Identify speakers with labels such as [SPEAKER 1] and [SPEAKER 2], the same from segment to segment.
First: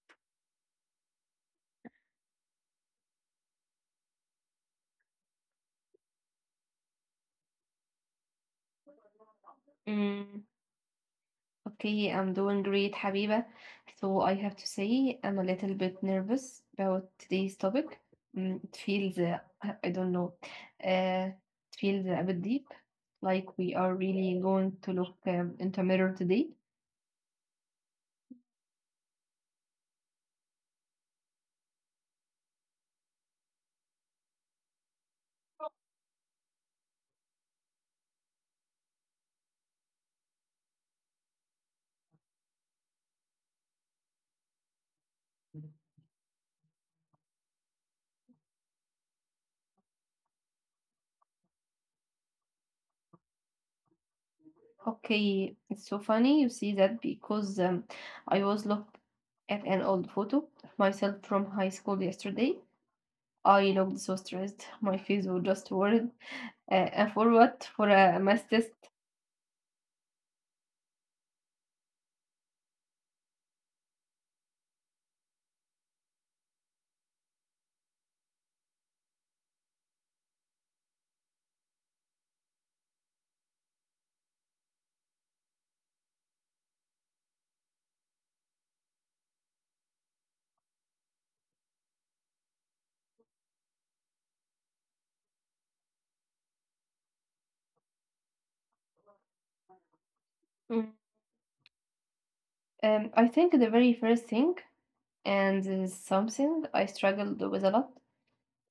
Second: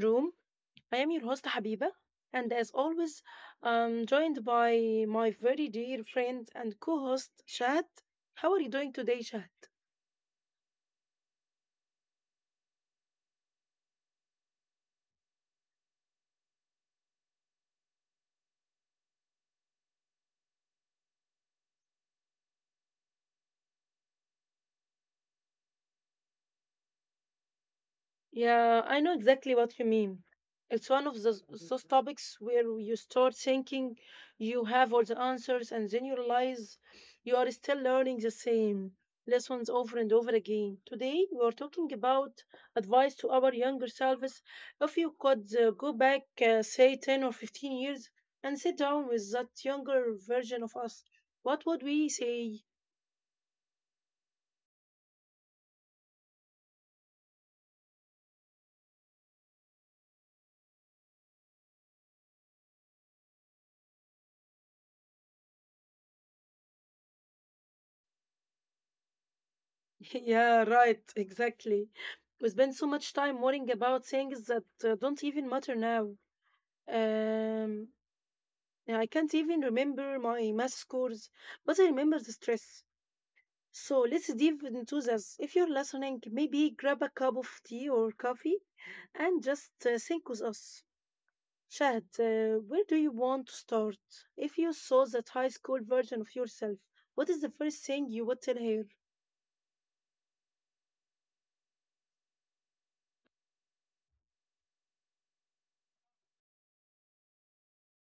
[SPEAKER 1] Room. I am your host Habiba, and as always, I'm joined by my very dear friend and co-host Shad. How are you doing today, Shad?
[SPEAKER 2] Mm, okay, I'm doing great, Habiba. So I have to say I'm a little bit nervous about today's topic. Mm, it feels, I don't know, it feels a bit deep, like we are really going to look into a mirror today.
[SPEAKER 1] Yeah, I know exactly what you mean. It's one of those topics where you start thinking you have all the answers, and then you realize you are still learning the same lessons over and over again. Today, we are talking about advice to our younger selves. If you could go back, say, 10 or 15 years, and sit down with that younger version of us, what would we say?
[SPEAKER 2] Okay, it's so funny you see that because I was look at an old photo of myself from high school yesterday. I looked so stressed. My face was just worried. And for what? For a math test.
[SPEAKER 1] Yeah, right, exactly. We spend so much time worrying about things that don't even matter now. Um, yeah, I can't even remember my math scores, but I remember the stress. So let's dive into this. If you're listening, maybe grab a cup of tea or coffee and just think with us. Shahad, where do you want to start? If you saw that high school version of yourself, what is the first thing you would tell her?
[SPEAKER 2] Mm. I think the very first thing, and this is something I struggled with a lot,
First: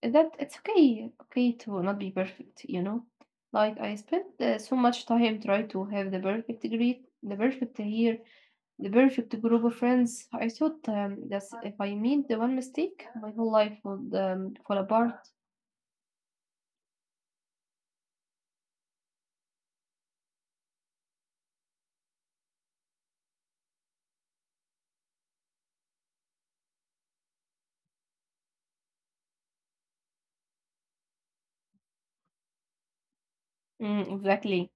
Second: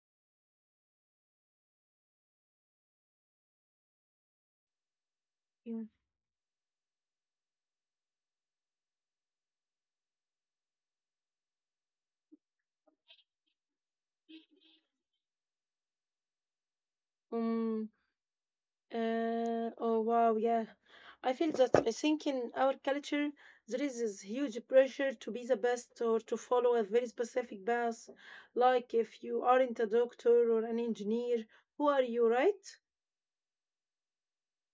[SPEAKER 2] is that it's okay to not be perfect, you know? Like, I spent so much time trying to have the perfect degree, the perfect year, the perfect group of friends. I thought that if I made the one mistake, my whole life would fall apart.
[SPEAKER 1] Yeah. Oh wow, yeah. I feel that. I think in our culture there is this huge pressure to be the best or to follow a very specific path. Like if you aren't a doctor or an engineer, who are you, right?
[SPEAKER 2] Mm, exactly.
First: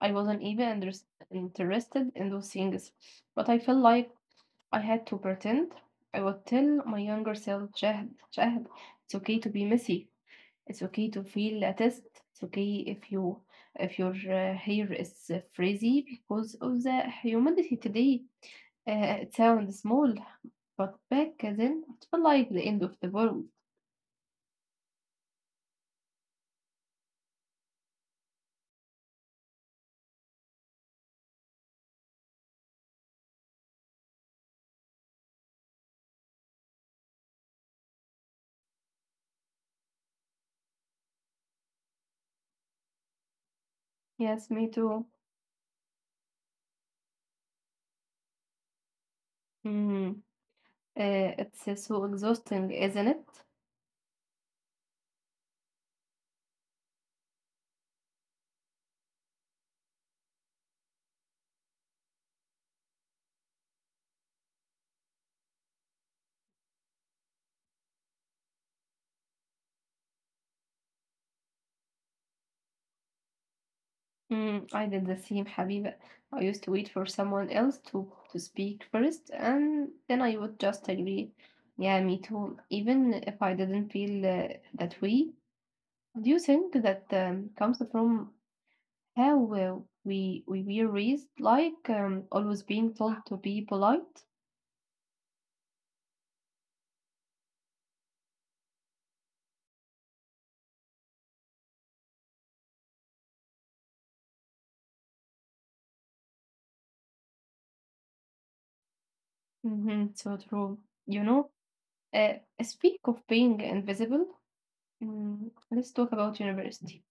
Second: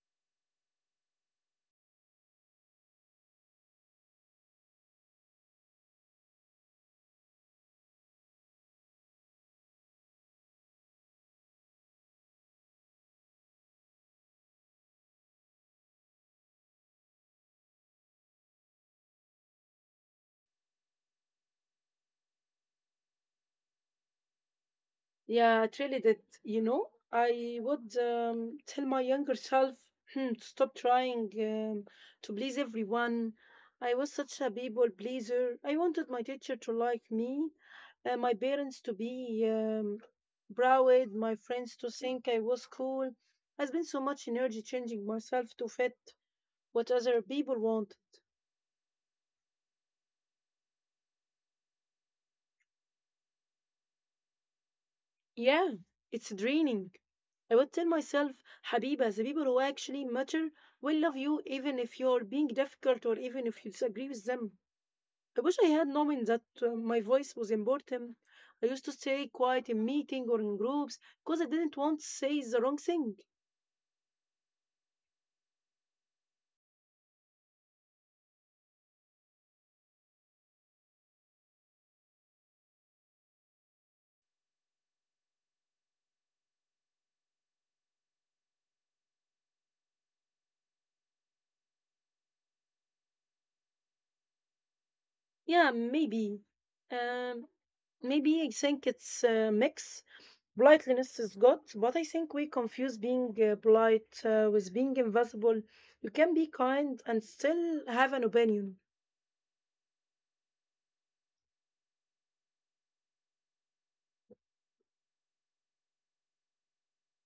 [SPEAKER 2] I wasn't even interested in those things, but I felt like I had to pretend. I would tell my younger self, Shahd, Shahd, it's okay to be messy. It's okay to feel a test. It's okay if you if your hair is frizzy because of the humidity today. It sounds small, but back then it felt like the end of the world.
[SPEAKER 1] Yeah, it really did. You know, I would tell my younger self to stop trying to please everyone. I was such a people pleaser. I wanted my teacher to like me, my parents to be proud, my friends to think I was cool. I spent so much energy
[SPEAKER 2] Yes,
[SPEAKER 1] changing
[SPEAKER 2] me too.
[SPEAKER 1] myself to fit what other people want.
[SPEAKER 2] Mm. It's so exhausting, isn't it?
[SPEAKER 1] Yeah, it's draining. I would tell myself, Habiba, the people who actually matter will love you even if you're being difficult or even if you disagree with them. I wish I had known that my voice was important. I used to stay quiet in meeting or in groups because I didn't want to say the wrong thing.
[SPEAKER 2] Mm, I did the same, Habiba. I used to wait for someone else to speak first, and then I would just agree. Yeah, me too. Even if I didn't feel that way. Do you think that comes from how we were raised, like always being told to be polite?
[SPEAKER 1] Yeah, maybe. Um, maybe I think it's a mix. Politeness is good, but I think we confuse being polite with being invisible. You can be kind and still have an opinion.
[SPEAKER 2] Hmm, so true. You know, uh, speak of being invisible. Mm, let's talk about university.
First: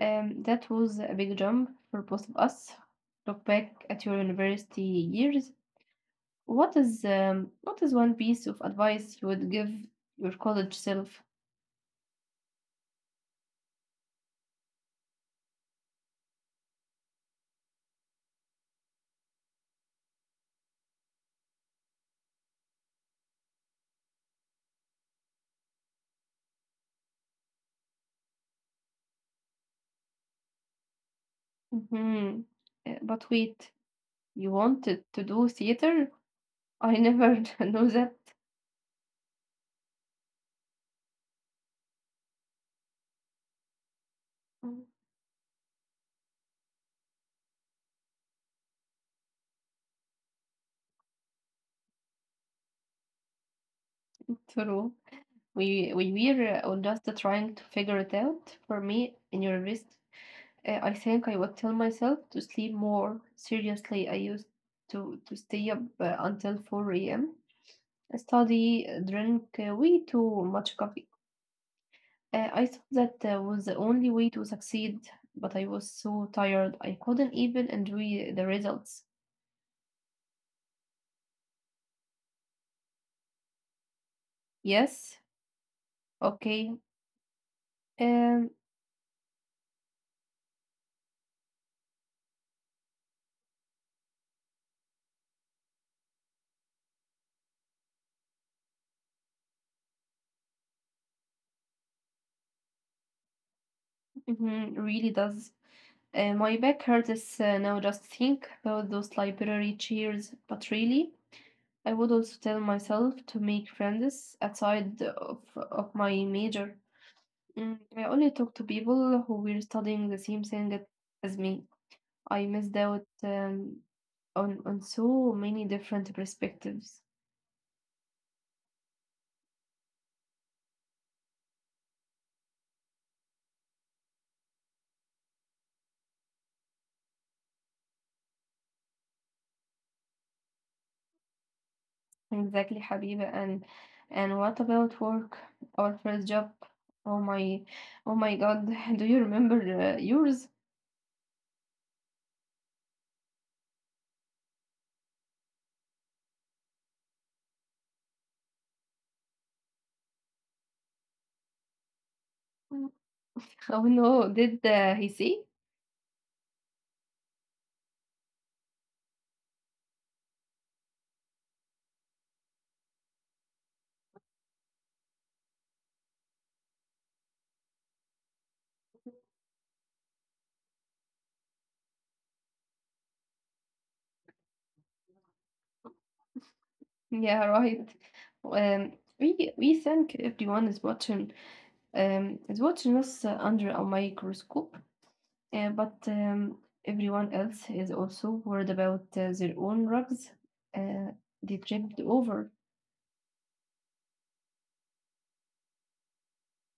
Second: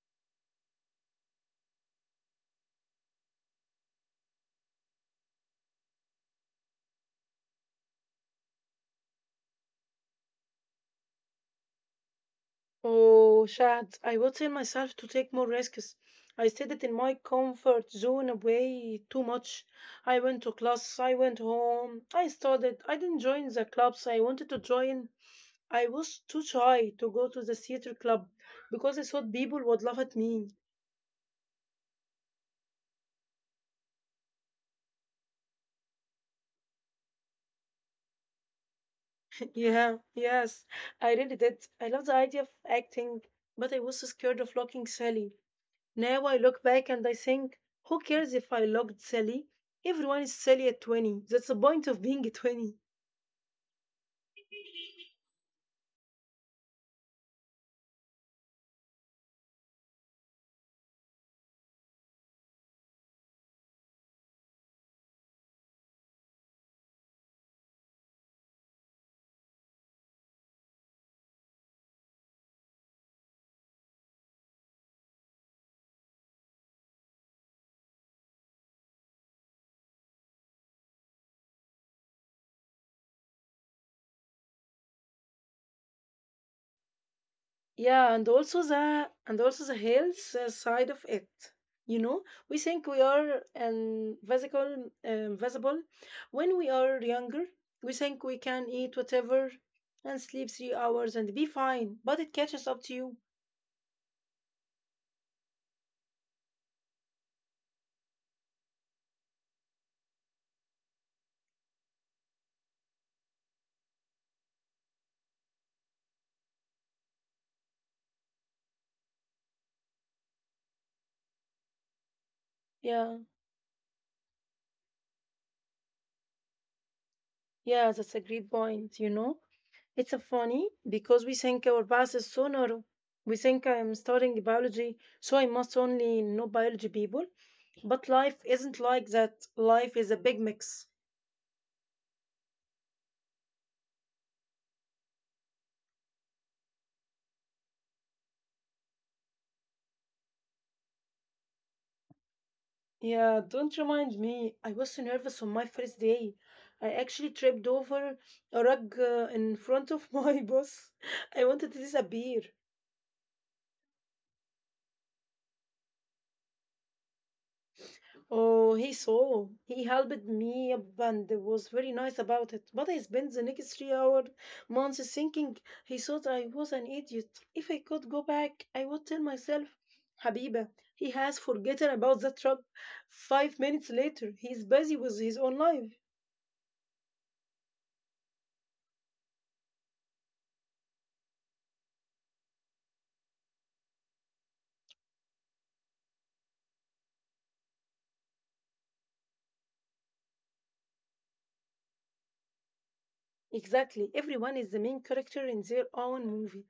[SPEAKER 2] That was a big jump for both of us. Look back at your university years. What is one piece of advice you would give your college self?
[SPEAKER 1] Oh, Shad, I would tell myself to take more risks. I stayed in my comfort zone way too much. I went to class, I went home, I studied, I didn't join the clubs I wanted to join. I was too shy to go to the theater club because I thought people would laugh at me.
[SPEAKER 2] Hmm, but wait, you wanted to do theater? I never knew that.
[SPEAKER 1] Yeah, yes, I really did. I love the idea of acting, but I was scared of looking silly. Now I look back and I think, who cares if I looked silly? Everyone is silly at 20. That's the point of being 20.
[SPEAKER 2] True. We were just trying to figure it out. For me, in your wrist, I think I would tell myself to sleep more. Seriously, I used to stay up until 4 a.m. study, drink way too much coffee. I thought that was the only way to succeed, but I was so tired I couldn't even enjoy the results. Yes, okay,
[SPEAKER 1] Yeah,
[SPEAKER 2] um,
[SPEAKER 1] and also the health side of it. You know, we think we are invisible when we are younger. We think we can eat whatever and sleep 3 hours and be fine, but it catches up to you.
[SPEAKER 2] mhm, really does. My back hurts now just think about those library chairs, but really, I would also tell myself to make friends outside of my major. Mm, I only talk to people who were studying the same thing as me. I missed out
[SPEAKER 1] Yeah,
[SPEAKER 2] on so many different perspectives.
[SPEAKER 1] yeah, that's a great point. You know, it's funny because we think our past is so narrow. We think I'm studying biology, so I must only know biology people. But life isn't like that. Life is a big mix.
[SPEAKER 2] Exactly, Habiba. And what about work? Our first job. Oh my, oh my God. Do you remember yours?
[SPEAKER 1] Yeah, don't remind me. I was so nervous on my first day. I actually tripped over a rug in front of my boss. I wanted to disappear.
[SPEAKER 2] Mm. Oh no, did he see?
[SPEAKER 1] Oh, he saw. He helped me up and was very nice about it. But I spent the next 3 hour months thinking he thought I was an idiot. If I could go back, I would tell myself, Habiba, he has forgotten about that truck. 5 minutes later, he's busy with his own life.
[SPEAKER 2] Yeah, right. Um, we think everyone is watching us under a microscope. But everyone else is also worried about their own rugs. Uh, they tripped over.
[SPEAKER 1] Exactly. Everyone is the main character in their own movie.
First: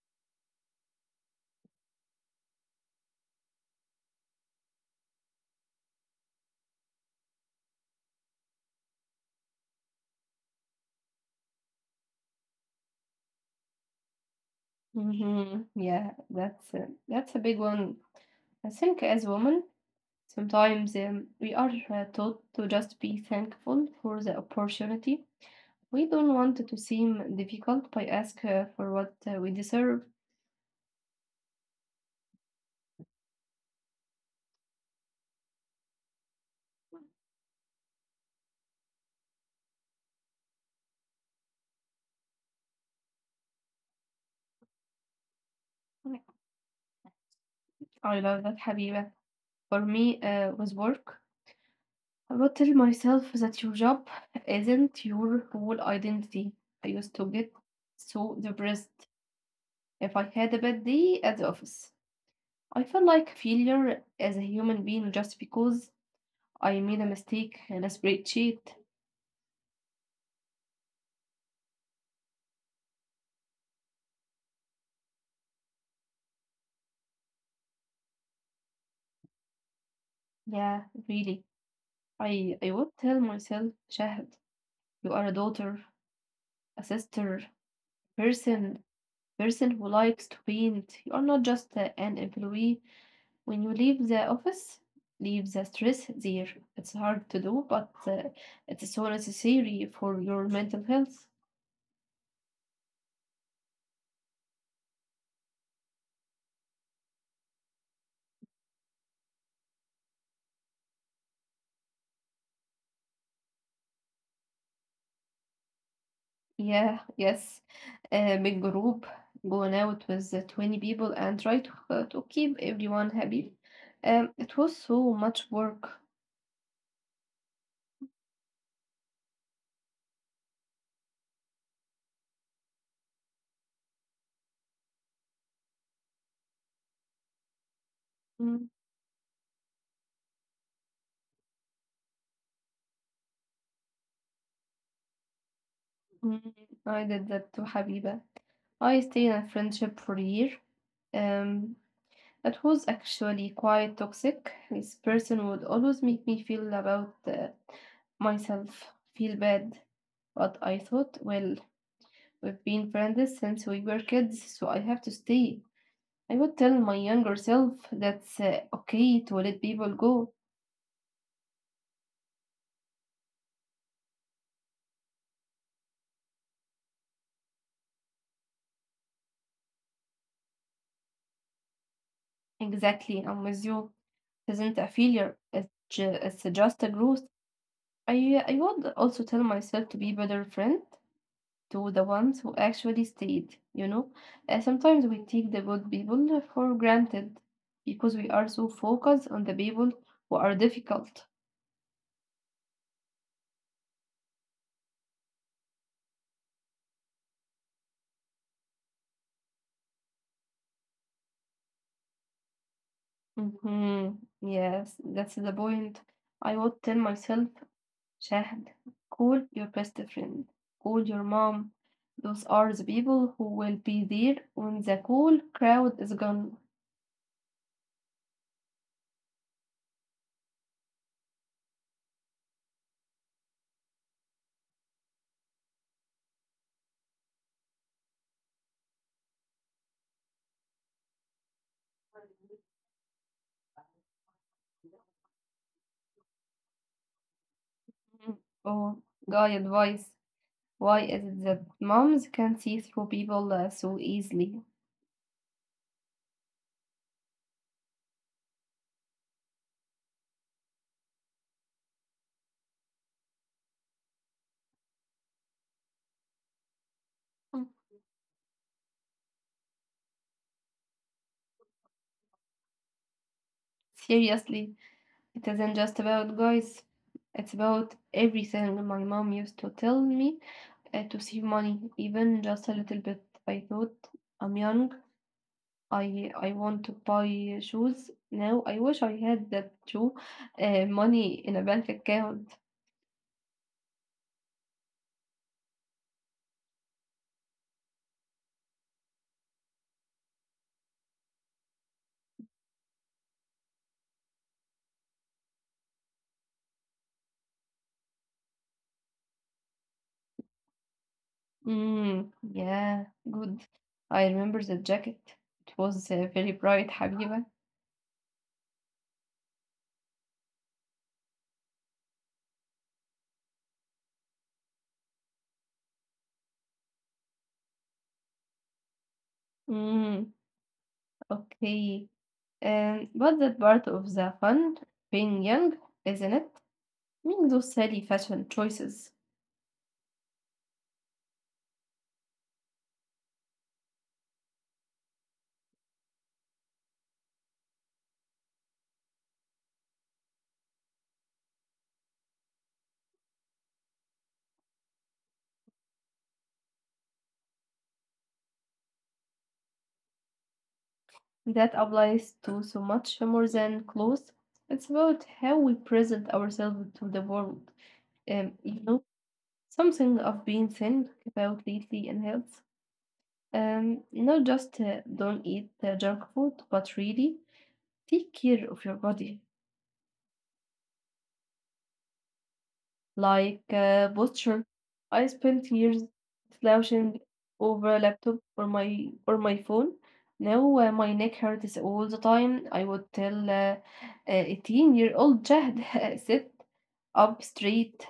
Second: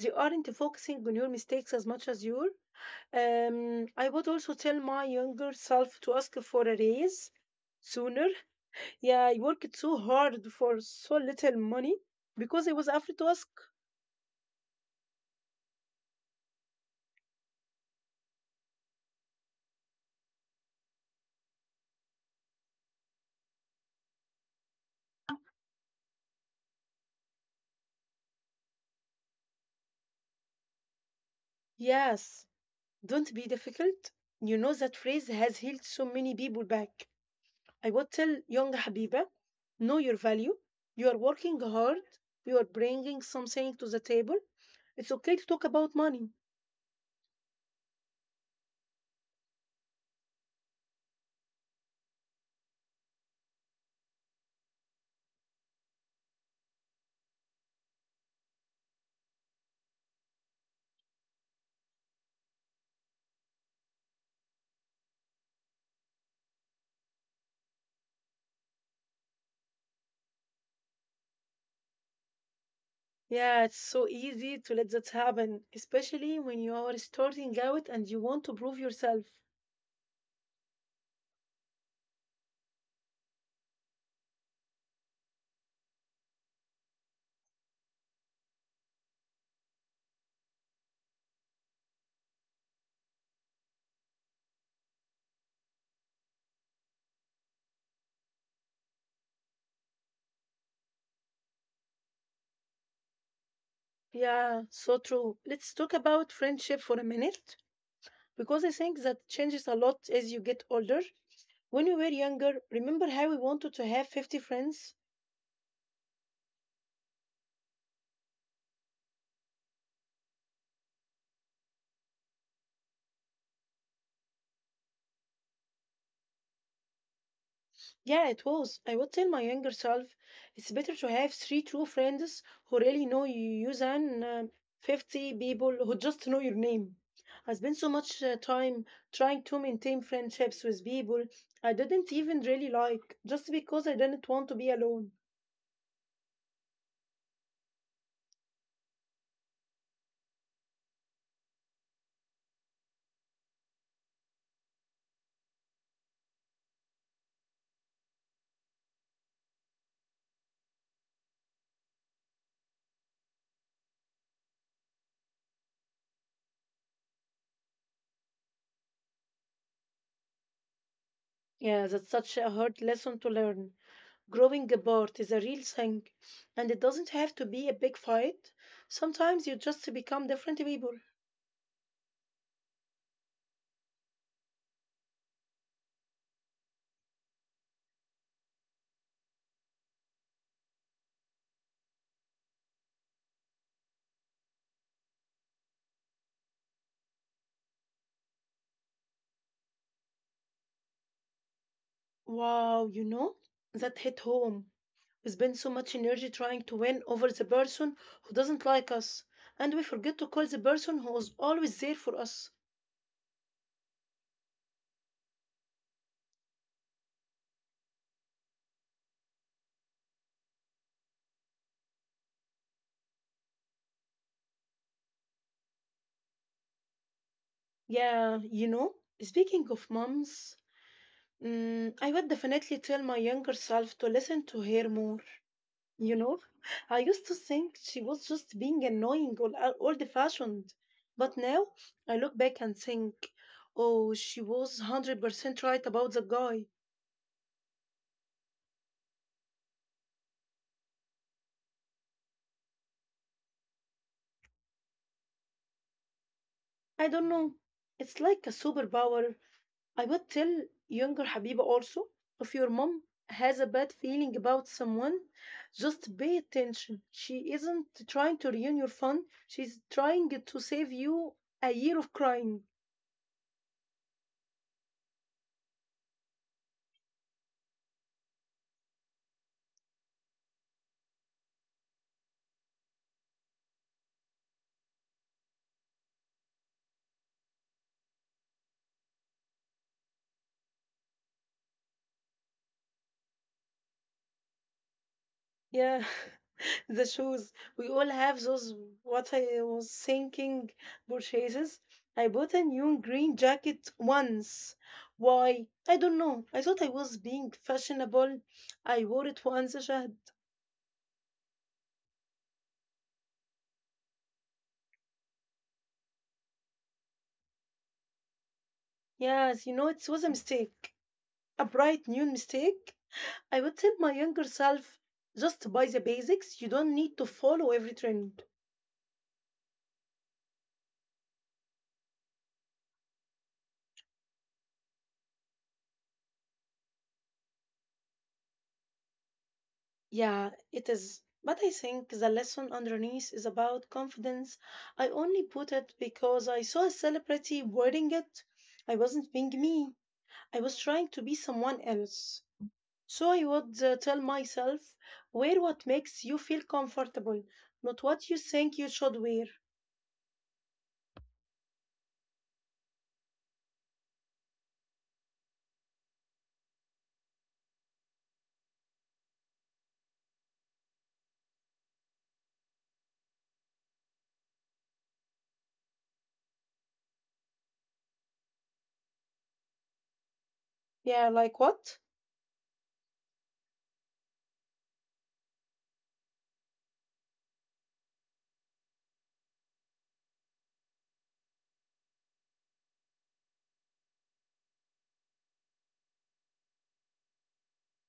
[SPEAKER 1] They aren't focusing on your mistakes as much as you are. I would also tell my younger self to ask for a raise sooner. Yeah, I worked so hard for so little money because I was afraid to ask.
[SPEAKER 2] Hmm, yeah, that's a big one. I think as women, sometimes we are taught to just be thankful for the opportunity. We don't want to seem difficult by ask for what we deserve.
[SPEAKER 1] Yes, don't be difficult. You know that phrase has healed so many people back. I would tell young Habiba, know your value. You are working hard. You are bringing something to the table. It's okay to talk about money.
[SPEAKER 2] I love that, Habiba. For me, with work, I will tell myself that your job isn't your whole identity. I used to get so depressed if I had a bad day at the office. I felt like a failure as a human being just because I made a mistake in a spreadsheet.
[SPEAKER 1] Yeah, it's so easy to let that happen, especially when you are starting out and you want to prove yourself.
[SPEAKER 2] Yeah, really. I would tell myself, Shahad, you are a daughter, a sister, person, person who likes to paint. You are not just an employee. When you leave the office, leave the stress there. It's hard to do, but it's so necessary for your mental health.
[SPEAKER 1] Yeah, so true. Let's talk about friendship for a minute, because I think that changes a lot as you get older. When we were younger, remember how we wanted to have 50 friends?
[SPEAKER 2] Yeah, yes. A big group, going out with the 20 people and try to keep everyone happy. It was so much work.
[SPEAKER 1] Yeah, it was. I would tell my younger self it's better to have three true friends who really know you than um 50 people who just know your name. I spent so much
[SPEAKER 2] Mm,
[SPEAKER 1] time trying to maintain friendships with people I didn't even really like just because I didn't want to be alone.
[SPEAKER 2] mm, I did that to Habiba. I stayed in a friendship for a year. Um, It was actually quite toxic. This person would always make me feel about myself, feel bad. But I thought, well, we've been friends since we were kids, so I have to stay. I would tell my younger self that's okay to let people go.
[SPEAKER 1] Yeah, that's such a hard lesson to learn. Growing apart is a real thing, and it doesn't have to be a big fight. Sometimes you just become different people.
[SPEAKER 2] Exactly, I'm with you. It isn't a failure, it's, it's just a growth. I would also tell myself to be better friend to the ones who actually stayed, you know? Sometimes we take the good people for granted because we are so focused on the people who are difficult.
[SPEAKER 1] Wow, you know, that hit home. We spend so much energy trying to win over the person who doesn't like us, and we forget to call the person who is always there for us.
[SPEAKER 2] Hmm, yes, that's the point. I would tell myself, Shahd, call your best friend, call your mom. Those are the people who will be there when the cool crowd is gone.
[SPEAKER 1] Yeah, you know, speaking of moms, I would definitely tell my younger self to listen to her more. You know, I used to think she was just being annoying or old fashioned. But now I look back and think, oh, she was 100% right about the guy.
[SPEAKER 2] Mm. Oh, guy advice. Why is it that moms can see through people so easily?
[SPEAKER 1] I don't know. It's like a superpower. I would tell younger Habiba also, if your mom has a bad feeling about someone, just pay attention. She isn't trying to
[SPEAKER 2] Mm.
[SPEAKER 1] ruin your fun, she's trying to save you a year of crying.
[SPEAKER 2] Seriously, it isn't just about guys. It's about everything. My mom used to tell me to save money, even just a little bit. I thought I'm young. I want to buy shoes now. I wish I had that too, money in a bank account.
[SPEAKER 1] Yeah, the shoes. We all have those what I was thinking purchases. I bought a new green jacket once. Why? I don't know. I thought I was being fashionable. I wore it once, Shahd.
[SPEAKER 2] Mm, yeah, good. I remember the jacket. It was very bright, Habiba.
[SPEAKER 1] Yes, you know, it was a mistake. A bright new mistake. I would tell my younger self, just buy the basics. You don't need to follow every trend.
[SPEAKER 2] Mm, okay. And but that part of the fun, being young, isn't it? Making those silly fashion choices.
[SPEAKER 1] Yeah, it is. But I think the lesson underneath is about confidence. I only put it because I saw a celebrity wearing it. I wasn't being me, I was trying to be someone else. So I would tell myself, wear what makes you feel comfortable, not what you think you should wear.
[SPEAKER 2] That applies to so much more than clothes. It's about how we present ourselves to the world. You know, something I've been thinking about lately and health. Not just don't eat junk food, but really take care of your body,
[SPEAKER 1] Yeah, like what?
[SPEAKER 2] like posture. I spent years slouching over a laptop or my phone. Now my neck hurts all the time. I would tell a 18-year-old Jahd, sit up straight.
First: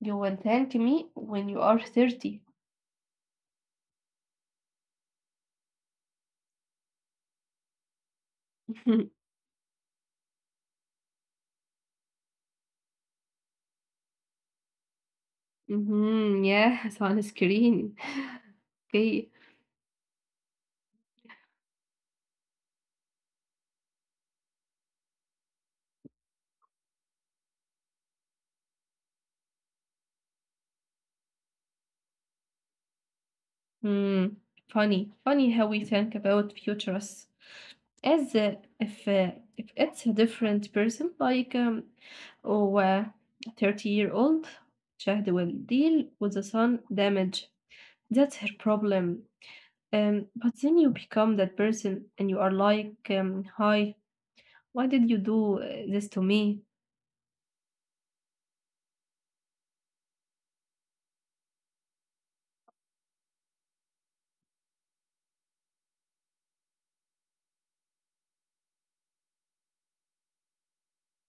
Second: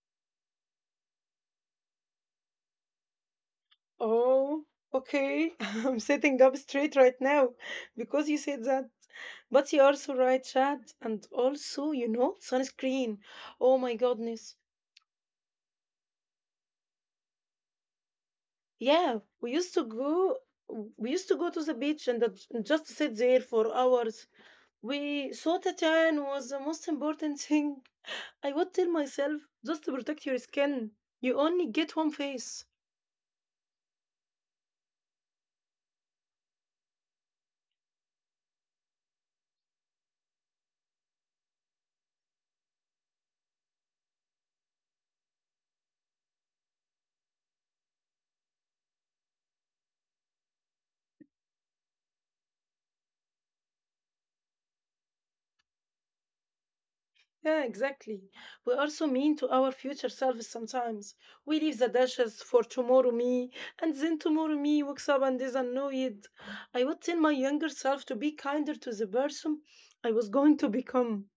[SPEAKER 2] You will thank me when you are 30.
[SPEAKER 1] Oh, okay. I'm sitting up straight right now because you said that. But you're so right, Chad. And also, you know, sunscreen. Oh my goodness.
[SPEAKER 2] Mm-hmm, yeah, sunscreen.
[SPEAKER 1] Yeah,
[SPEAKER 2] Okay.
[SPEAKER 1] we used to go to the beach and and just sit there for hours. We thought a tan was the most important thing. I would tell myself just to protect your skin. You only get one face.
[SPEAKER 2] Hmm. Funny, funny how we think about futures, as if it's a different person, like or a 30-year-old Shahd will deal with the sun damage. That's her problem. Um, but then you become that person and you are like, hi, why did you do this to me?
[SPEAKER 1] Yeah, exactly. We are so mean to our future selves sometimes. We leave the dishes for tomorrow me, and then tomorrow me wakes up and is annoyed. I would tell my younger self to be kinder to the person I was going to become.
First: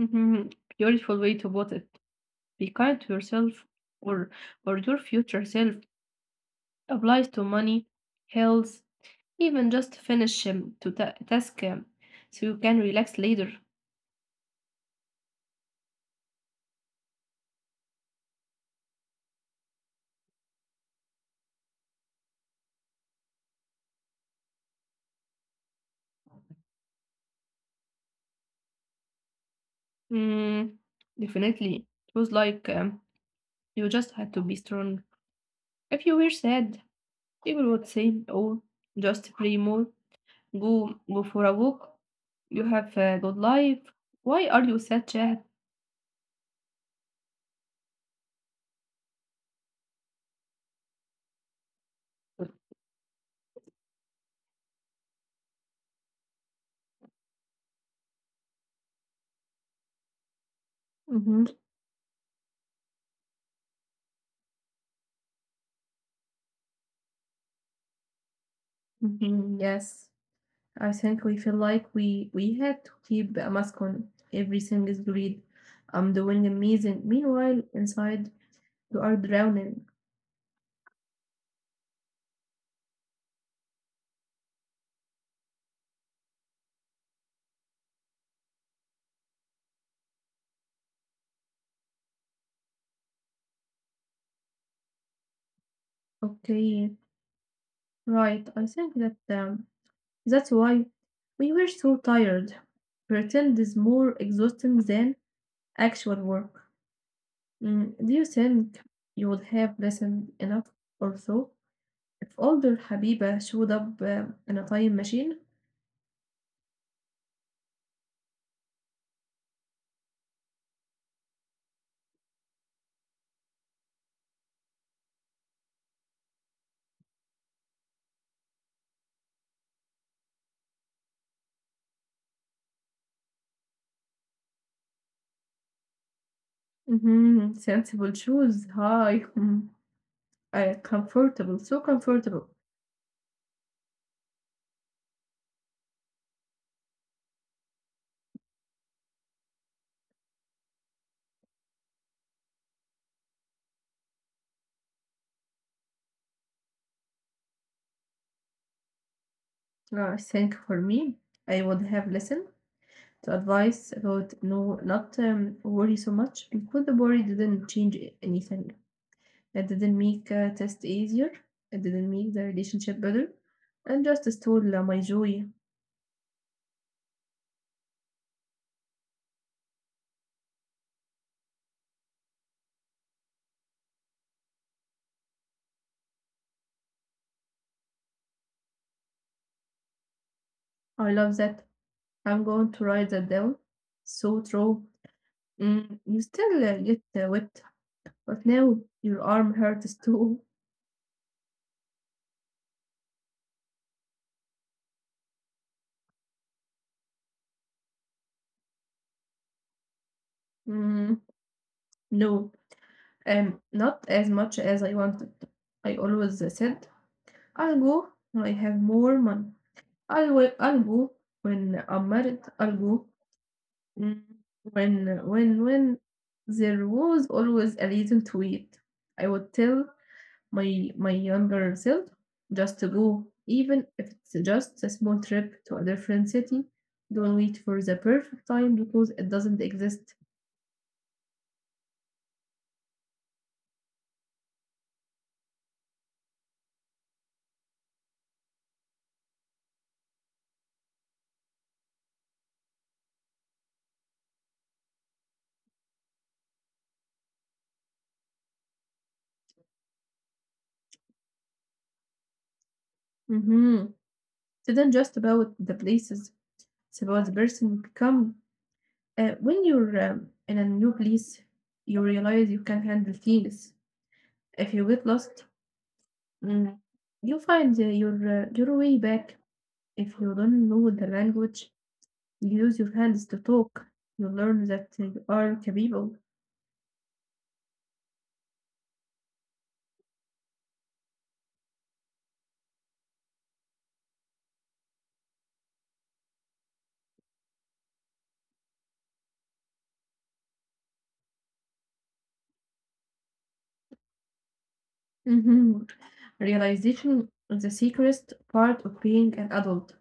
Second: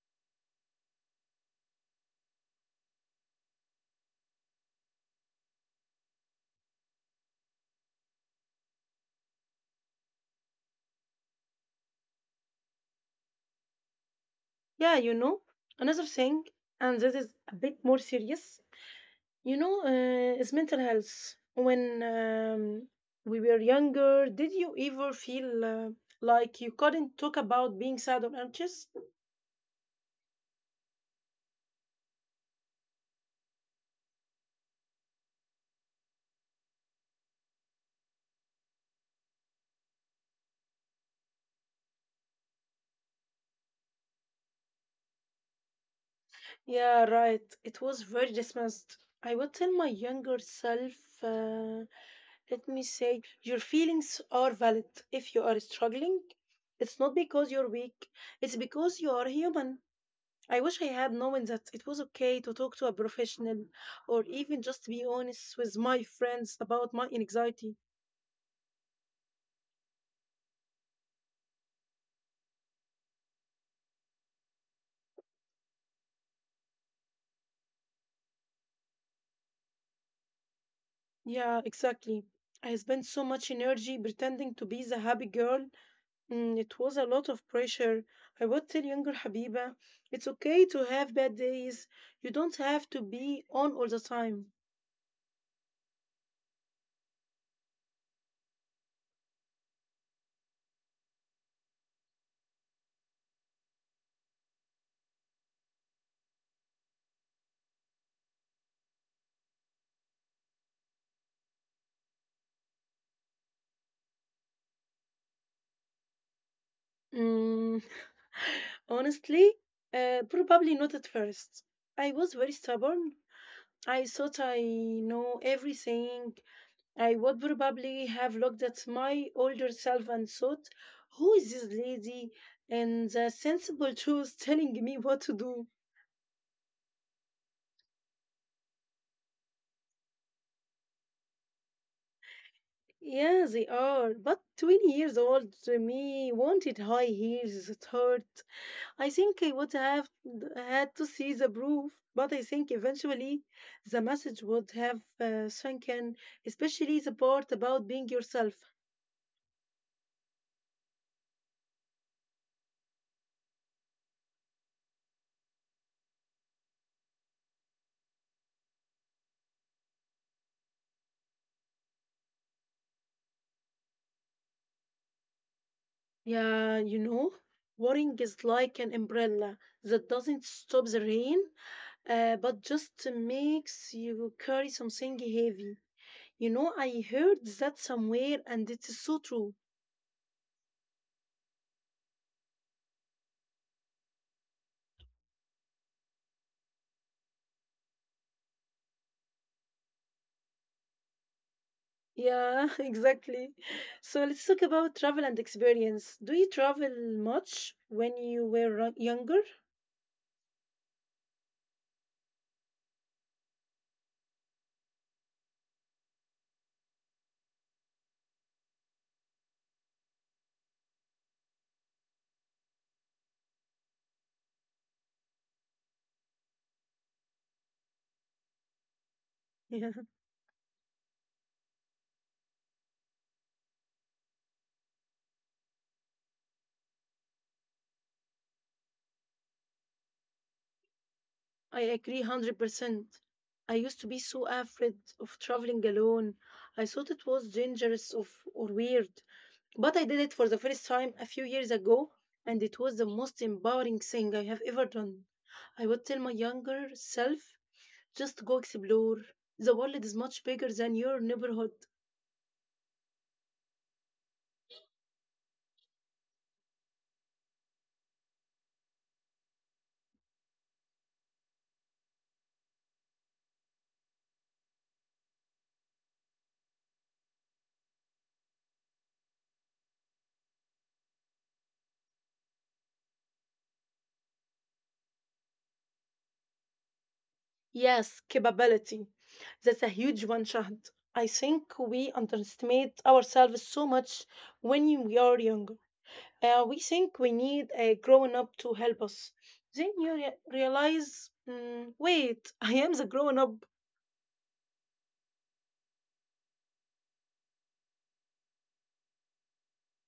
[SPEAKER 2] Mhm. Beautiful way to put it. Be kind to yourself, or or your future self. Applies to money, health, even just finish task, so you can relax later.
[SPEAKER 1] Yeah, you know, another thing, and this is a bit more serious, you know, is mental health. When we were younger, did you ever feel like you couldn't talk about being sad or anxious?
[SPEAKER 2] Mm, definitely. It was like you just had to be strong. If you were sad, people would say, "Oh, just pray more. Go for a walk. You have a good life. Why are you sad, Chad?"
[SPEAKER 1] Yeah, right. It was very dismissed. I would tell my younger self, uh, let me say, your feelings are valid. If you are struggling, it's not because you're weak, it's because you are human. I wish I had known that it was
[SPEAKER 2] Mm-hmm.
[SPEAKER 1] okay to talk to a professional or even just be honest with my friends about my anxiety.
[SPEAKER 2] Mm-hmm. Yes, I think we feel like we had to keep a mask on. Everything is great. I'm doing amazing. Meanwhile, inside you are drowning.
[SPEAKER 1] Yeah, exactly. I spent so much energy pretending to be the happy girl. Mm, it was a lot of pressure. I would tell younger Habiba, it's okay to have bad days. You don't have to be on all the time.
[SPEAKER 2] Okay, right. I think that that's why we were so tired. Pretend is more exhausting than actual work. Mm, do you think you would have listened enough or so if older Habiba showed up in a time machine?
[SPEAKER 1] Mm, honestly, probably not at first. I was very stubborn. I thought I know everything. I would probably have looked at my older self and thought, who is this lady? And the sensible truth telling me what to do.
[SPEAKER 2] Hmm, sensible shoes. Hi. Mm, comfortable. So comfortable.
[SPEAKER 1] Yeah, they are. But 20 years old to me wanted high heels. It hurt. I think I would have had to see the proof, but I think eventually the message would have sunk in, especially the part about being yourself.
[SPEAKER 2] I think for me, I would have listened to advice about no, not worry so much because the worry didn't change anything. That didn't make test easier. It didn't make the relationship better. And just stole my joy.
[SPEAKER 1] Yeah, you know, worrying is like an umbrella that doesn't stop the rain, but just makes you carry something heavy. You know, I heard that somewhere, and it is so true.
[SPEAKER 2] I love that. I'm going to write that down. So true. Mm, you still get wet, but now your arm hurts too.
[SPEAKER 1] Yeah, exactly. So let's talk about travel and experience. Do you travel much when you were younger?
[SPEAKER 2] Mm, no, not as much as I wanted. I always said, I'll go when I have more money. I'll go when I'm married. I'll go. Mm, When there was always a reason to wait, I would tell
[SPEAKER 1] Yeah,
[SPEAKER 2] my younger self just to go, even if it's just a small trip to a different city. Don't wait for the perfect time because it doesn't exist.
[SPEAKER 1] I agree 100%. I used to be so afraid of traveling alone. I thought it was dangerous or weird. But I did it for the first time a few years ago, and it was the most empowering thing I have ever done. I would tell my younger self just go explore. The world is much bigger than your neighborhood.
[SPEAKER 2] Mm-hmm. It isn't just about the places; it's about the person you become. When you're in a new place, you realize you can handle things. If you get lost, mm, you find uh, your your way back. If you don't know the language, use your hands to talk. You learn that you are capable.
[SPEAKER 1] Yes, capability. That's a huge one, Shahd. I think we underestimate ourselves so much when we are younger. We think we need a grown up to help us. Then you realize, wait, I am the grown up.
[SPEAKER 2] Mhm. Realization is the secret part of being an adult.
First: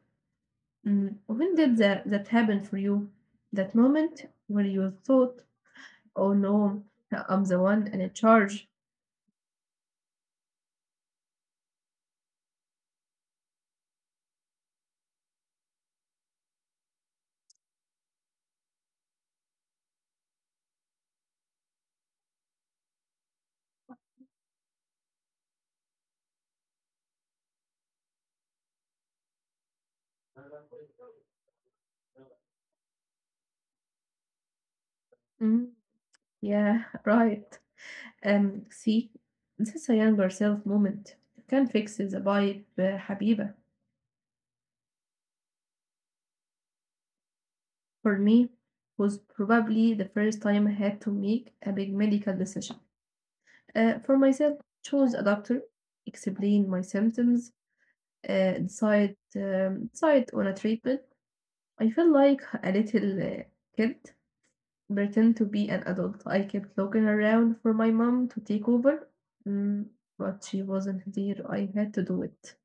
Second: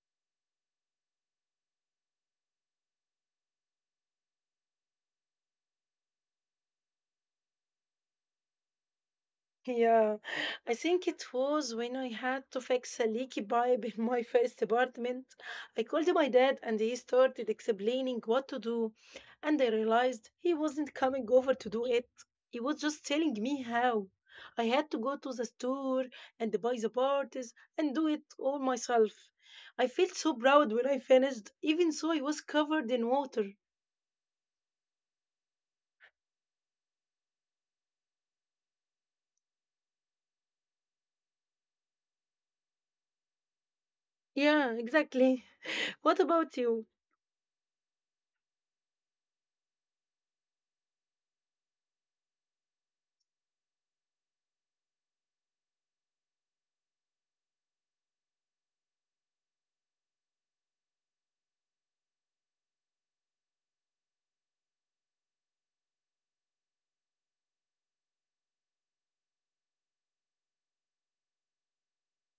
[SPEAKER 2] Mm, when did that happen for you? That moment where you thought, oh no, I'm the one and in charge.
[SPEAKER 1] Yeah, I think it was when I had to fix a leaky pipe in my first apartment. I called my dad and he started explaining what to do, and I realized he wasn't coming over to do it. He was just telling me how. I had to go to the store and buy the parts and do it all myself. I felt so proud when I finished, even though I was covered in water.
[SPEAKER 2] Mm, yeah, right. See, this is a younger self moment. You can fix the vibe, حبيبة.
[SPEAKER 1] Yeah, exactly. What about you?
[SPEAKER 2] For me was probably the first time I had to make a big medical decision. For myself, chose a doctor, explain my symptoms, decide on a treatment. I felt like a little kid pretend to be an adult. I kept looking around for my mom to take over, mm, but she wasn't there. I had to do it.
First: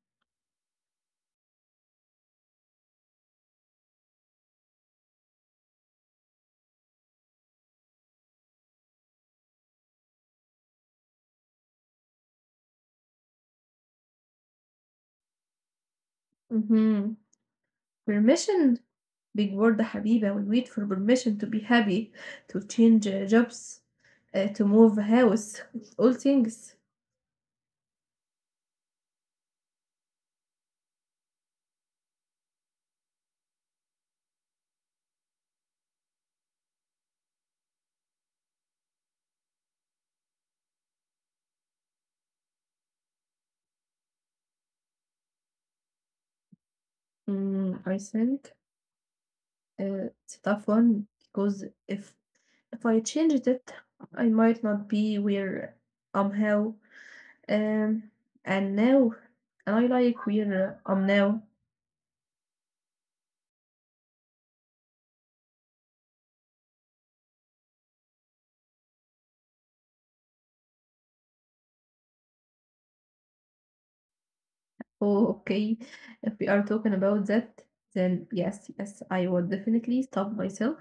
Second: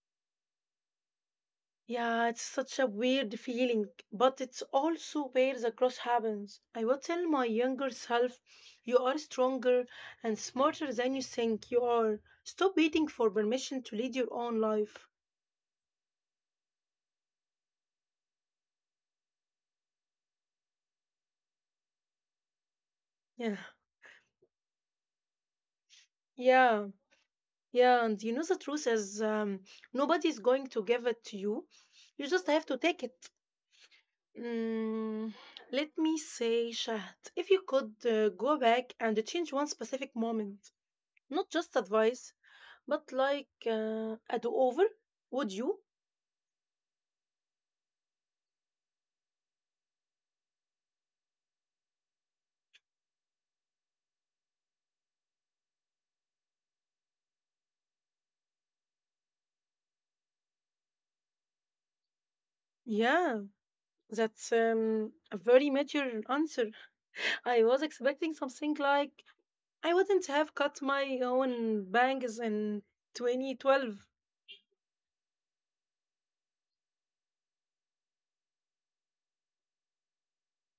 [SPEAKER 1] Yeah, it's such a weird feeling, but it's also where the cross happens. I would tell my younger self, you are stronger and smarter than you think you are. Stop waiting for permission to lead your own life.
[SPEAKER 2] Mhm. Permission, big word حبيبة, we wait for permission to be happy, to change
[SPEAKER 1] Yeah,
[SPEAKER 2] jobs, to move house, it's all things.
[SPEAKER 1] yeah, yeah. And the truth is, nobody's going to give it to you. You just have to take it. Mm, let me say, Shahd, if you could go back and change one specific moment, not just advice but like a do-over, would you?
[SPEAKER 2] I think it's a tough one because if I changed it, I might not be where I'm how, um, and now, and I like where I'm now.
[SPEAKER 1] Yeah, that's a very mature answer. I was expecting something like I wouldn't have cut my own bangs in 2012.
[SPEAKER 2] Oh, okay, if we are talking about that, then yes, yes, I would definitely stop myself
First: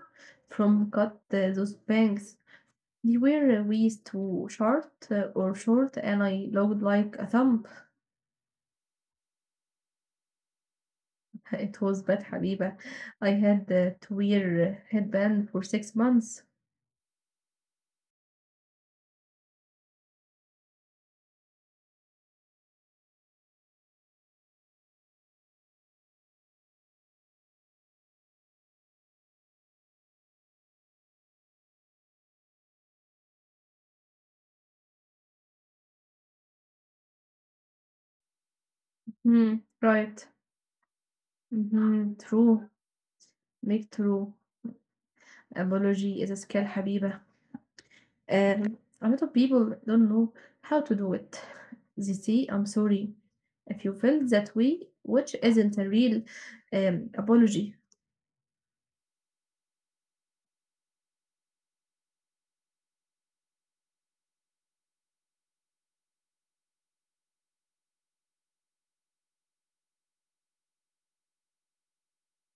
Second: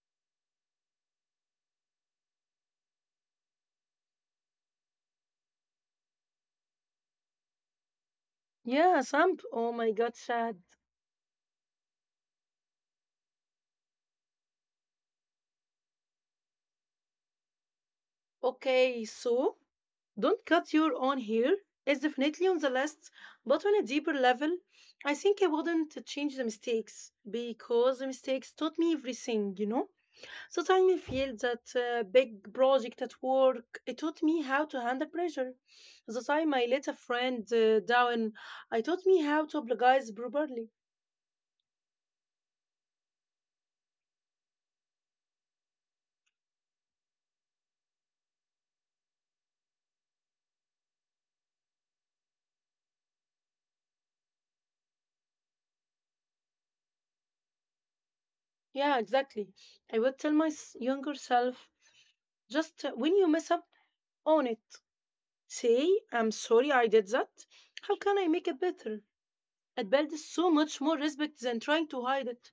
[SPEAKER 2] from cut those bangs. They were waist too short or short, and I looked like a thumb.
[SPEAKER 1] Yeah, Samp. Oh my god, sad.
[SPEAKER 2] It was bad, Habiba. I had to wear a headband for 6 months.
[SPEAKER 1] Okay, so don't cut your own hair. It's definitely on the list, but on a deeper level, I think I wouldn't change the mistakes because the mistakes taught me everything. So tiny feel that big project at work. It taught me how to handle pressure. The time I let a friend down, I taught me how
[SPEAKER 2] Mm,
[SPEAKER 1] to apologize
[SPEAKER 2] right.
[SPEAKER 1] properly.
[SPEAKER 2] Hmm, true. Make true. Apology is a skill, Habiba. A lot of people don't know how to do it. They say, "I'm sorry if you felt that way," which isn't a real apology.
[SPEAKER 1] Yeah, exactly. I would tell my younger self, just when you mess up, own it. Say, I'm sorry I did that. How can I make it better? It builds so much more respect than trying to hide it.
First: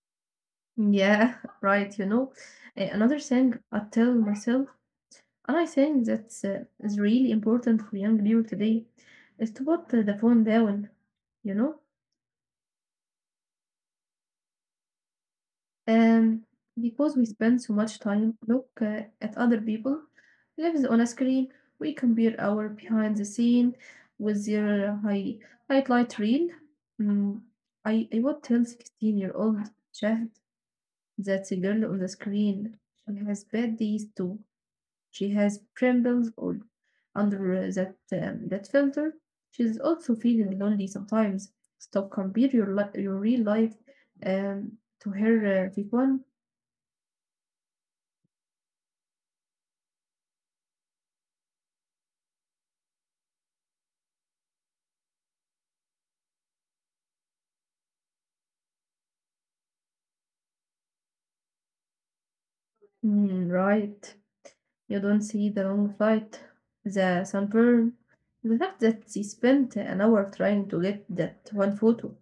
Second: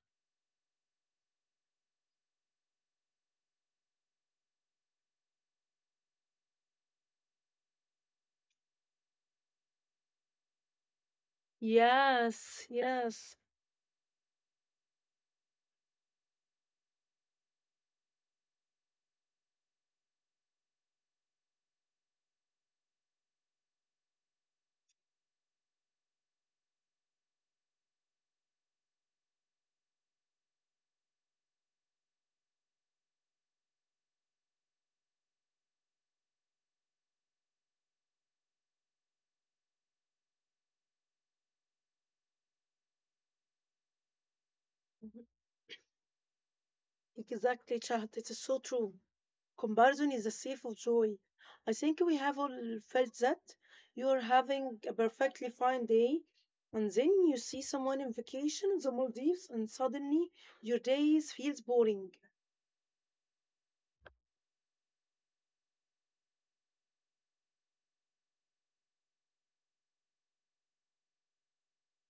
[SPEAKER 2] Yeah, right, Another thing I tell myself, and I think that's is really important for young people today, is to put the phone down, you know,
[SPEAKER 1] Yes, yes.
[SPEAKER 2] um, because we spend so much time look at other people lives on a screen. We compare our behind the scene with their highlight reel. Mm, I would tell 16 year old Shahd that the girl on the screen, she has bad days too. She has trembles all under that filter. She's also feeling lonely sometimes. Stop compare your real life um, to
[SPEAKER 1] Mm-hmm.
[SPEAKER 2] her fake one.
[SPEAKER 1] Exactly, Chahat. It is so true. Comparison is a thief of joy. I think we have all felt that. You're having a perfectly fine day, and then you see someone in vacation in the Maldives, and suddenly your days feels boring.
[SPEAKER 2] Mm, right. You don't see the long flight, the sunburn, the fact that she spent an hour trying to get that one photo.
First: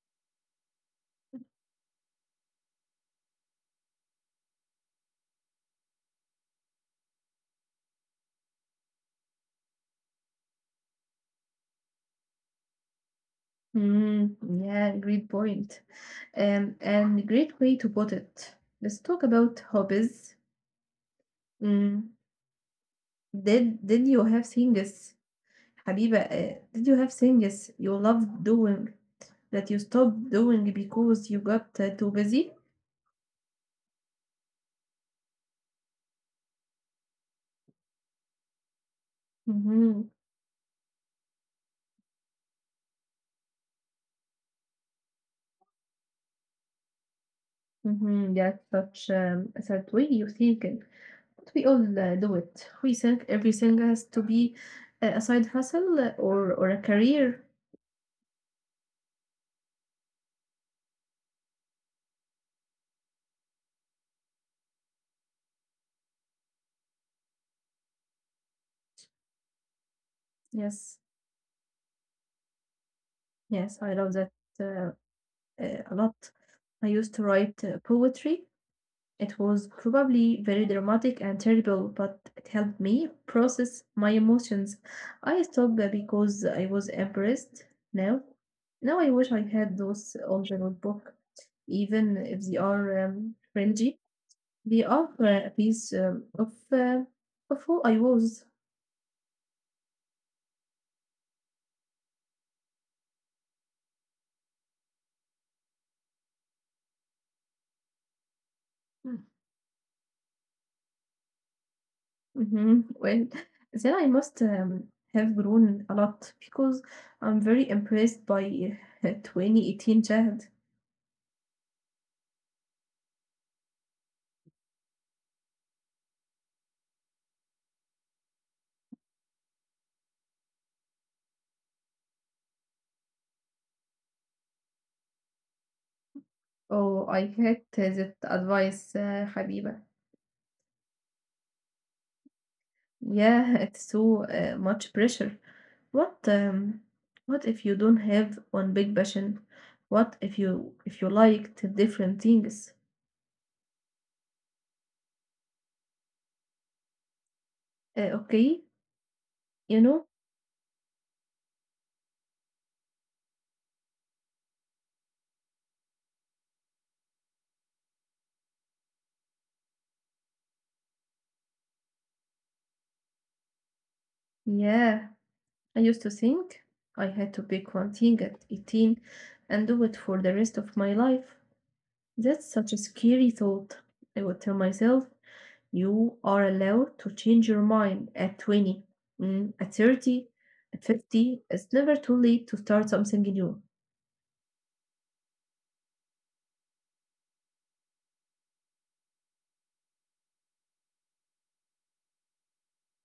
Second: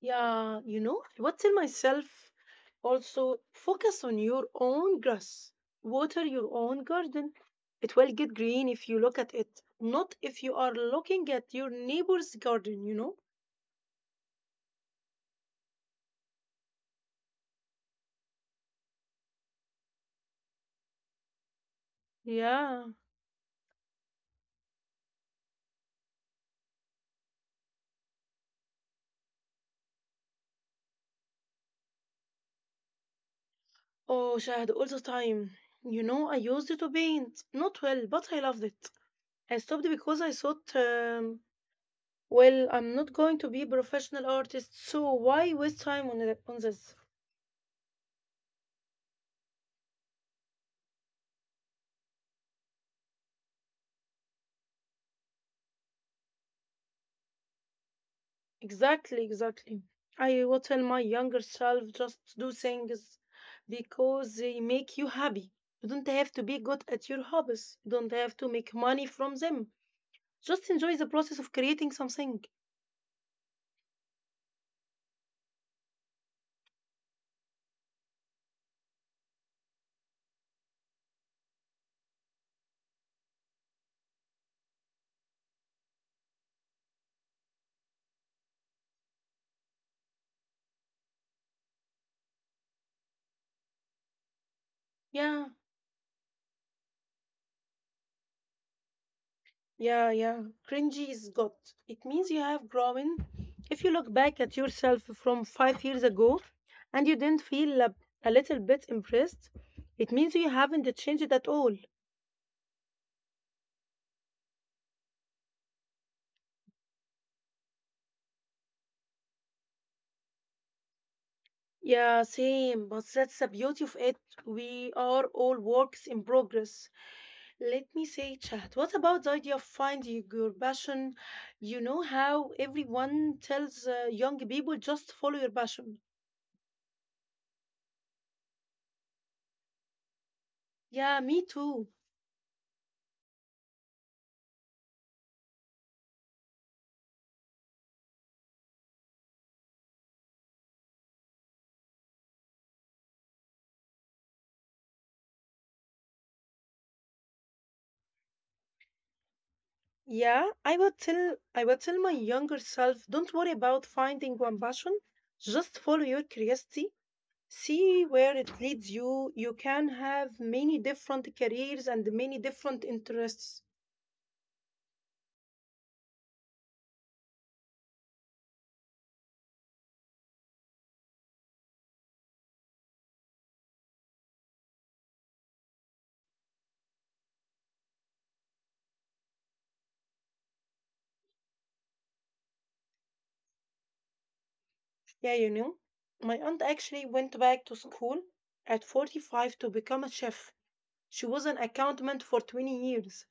[SPEAKER 1] Yeah, what tell myself also focus on your own grass. Water your own garden. It will get green if you look at it, not if you are looking at your neighbor's garden.
[SPEAKER 2] Mm, yeah, great point. And great way to put it. Let's talk about hobbies. Mm.
[SPEAKER 1] Yeah.
[SPEAKER 2] Did you have things حبيبة آآ did you have things you loved doing that you stopped doing because you got too busy?
[SPEAKER 1] Oh, Shahd, all the time. I used it to paint. Not well, but I loved it. I stopped
[SPEAKER 2] Mhm,
[SPEAKER 1] because I thought, well, I'm not going to be a professional artist, so why waste time on this?
[SPEAKER 2] mhm, that's such a certain way you think. But we all do it. We think everything has to be a side hustle or a career.
[SPEAKER 1] Exactly, exactly. I will tell my younger self just do things because they make you happy. You don't have to be good at your hobbies. You don't have to make money from them. Just enjoy the
[SPEAKER 2] Yes,
[SPEAKER 1] process of creating something.
[SPEAKER 2] yes, I love that uh, a lot. I used to write poetry. It was probably very dramatic and terrible, but it helped me process my emotions. I stopped because I was embarrassed. Now, now I wish I had those on the notebook, even if they are fringy. They are
[SPEAKER 1] Yeah,
[SPEAKER 2] a piece of who I was.
[SPEAKER 1] yeah. Cringy is good. It means you have grown. If you look back at yourself from 5 years ago and you didn't feel a little bit impressed, it means you haven't changed at all.
[SPEAKER 2] Hmm, well, then I must have grown a lot because I'm very impressed by 2018 Chad.
[SPEAKER 1] Yeah, same. But that's the beauty of it. We are all works in progress. Let me say, Chad, what about the idea of finding your passion? You know how everyone tells young people just follow your passion.
[SPEAKER 2] Oh, I hate that advice, Habiba.
[SPEAKER 1] Yeah, me too.
[SPEAKER 2] Yeah, it's so much pressure. What um, what if you don't have one big passion? What if you liked different things? Okay, you know?
[SPEAKER 1] Yeah, I would tell my younger self, don't worry about finding one passion. Just follow your curiosity. See where it leads you. You can have many different careers and many different interests.
[SPEAKER 2] Yeah, I used to think I had to pick one thing at 18 and do it for the rest of my life. That's such a scary thought. I would tell myself, you are allowed to change your mind at 20, mm, at 30, at 50. It's never too late to start something new.
[SPEAKER 1] Yeah, you know. My aunt actually went back to school at 45 to become a chef. She was an accountant for 20 years.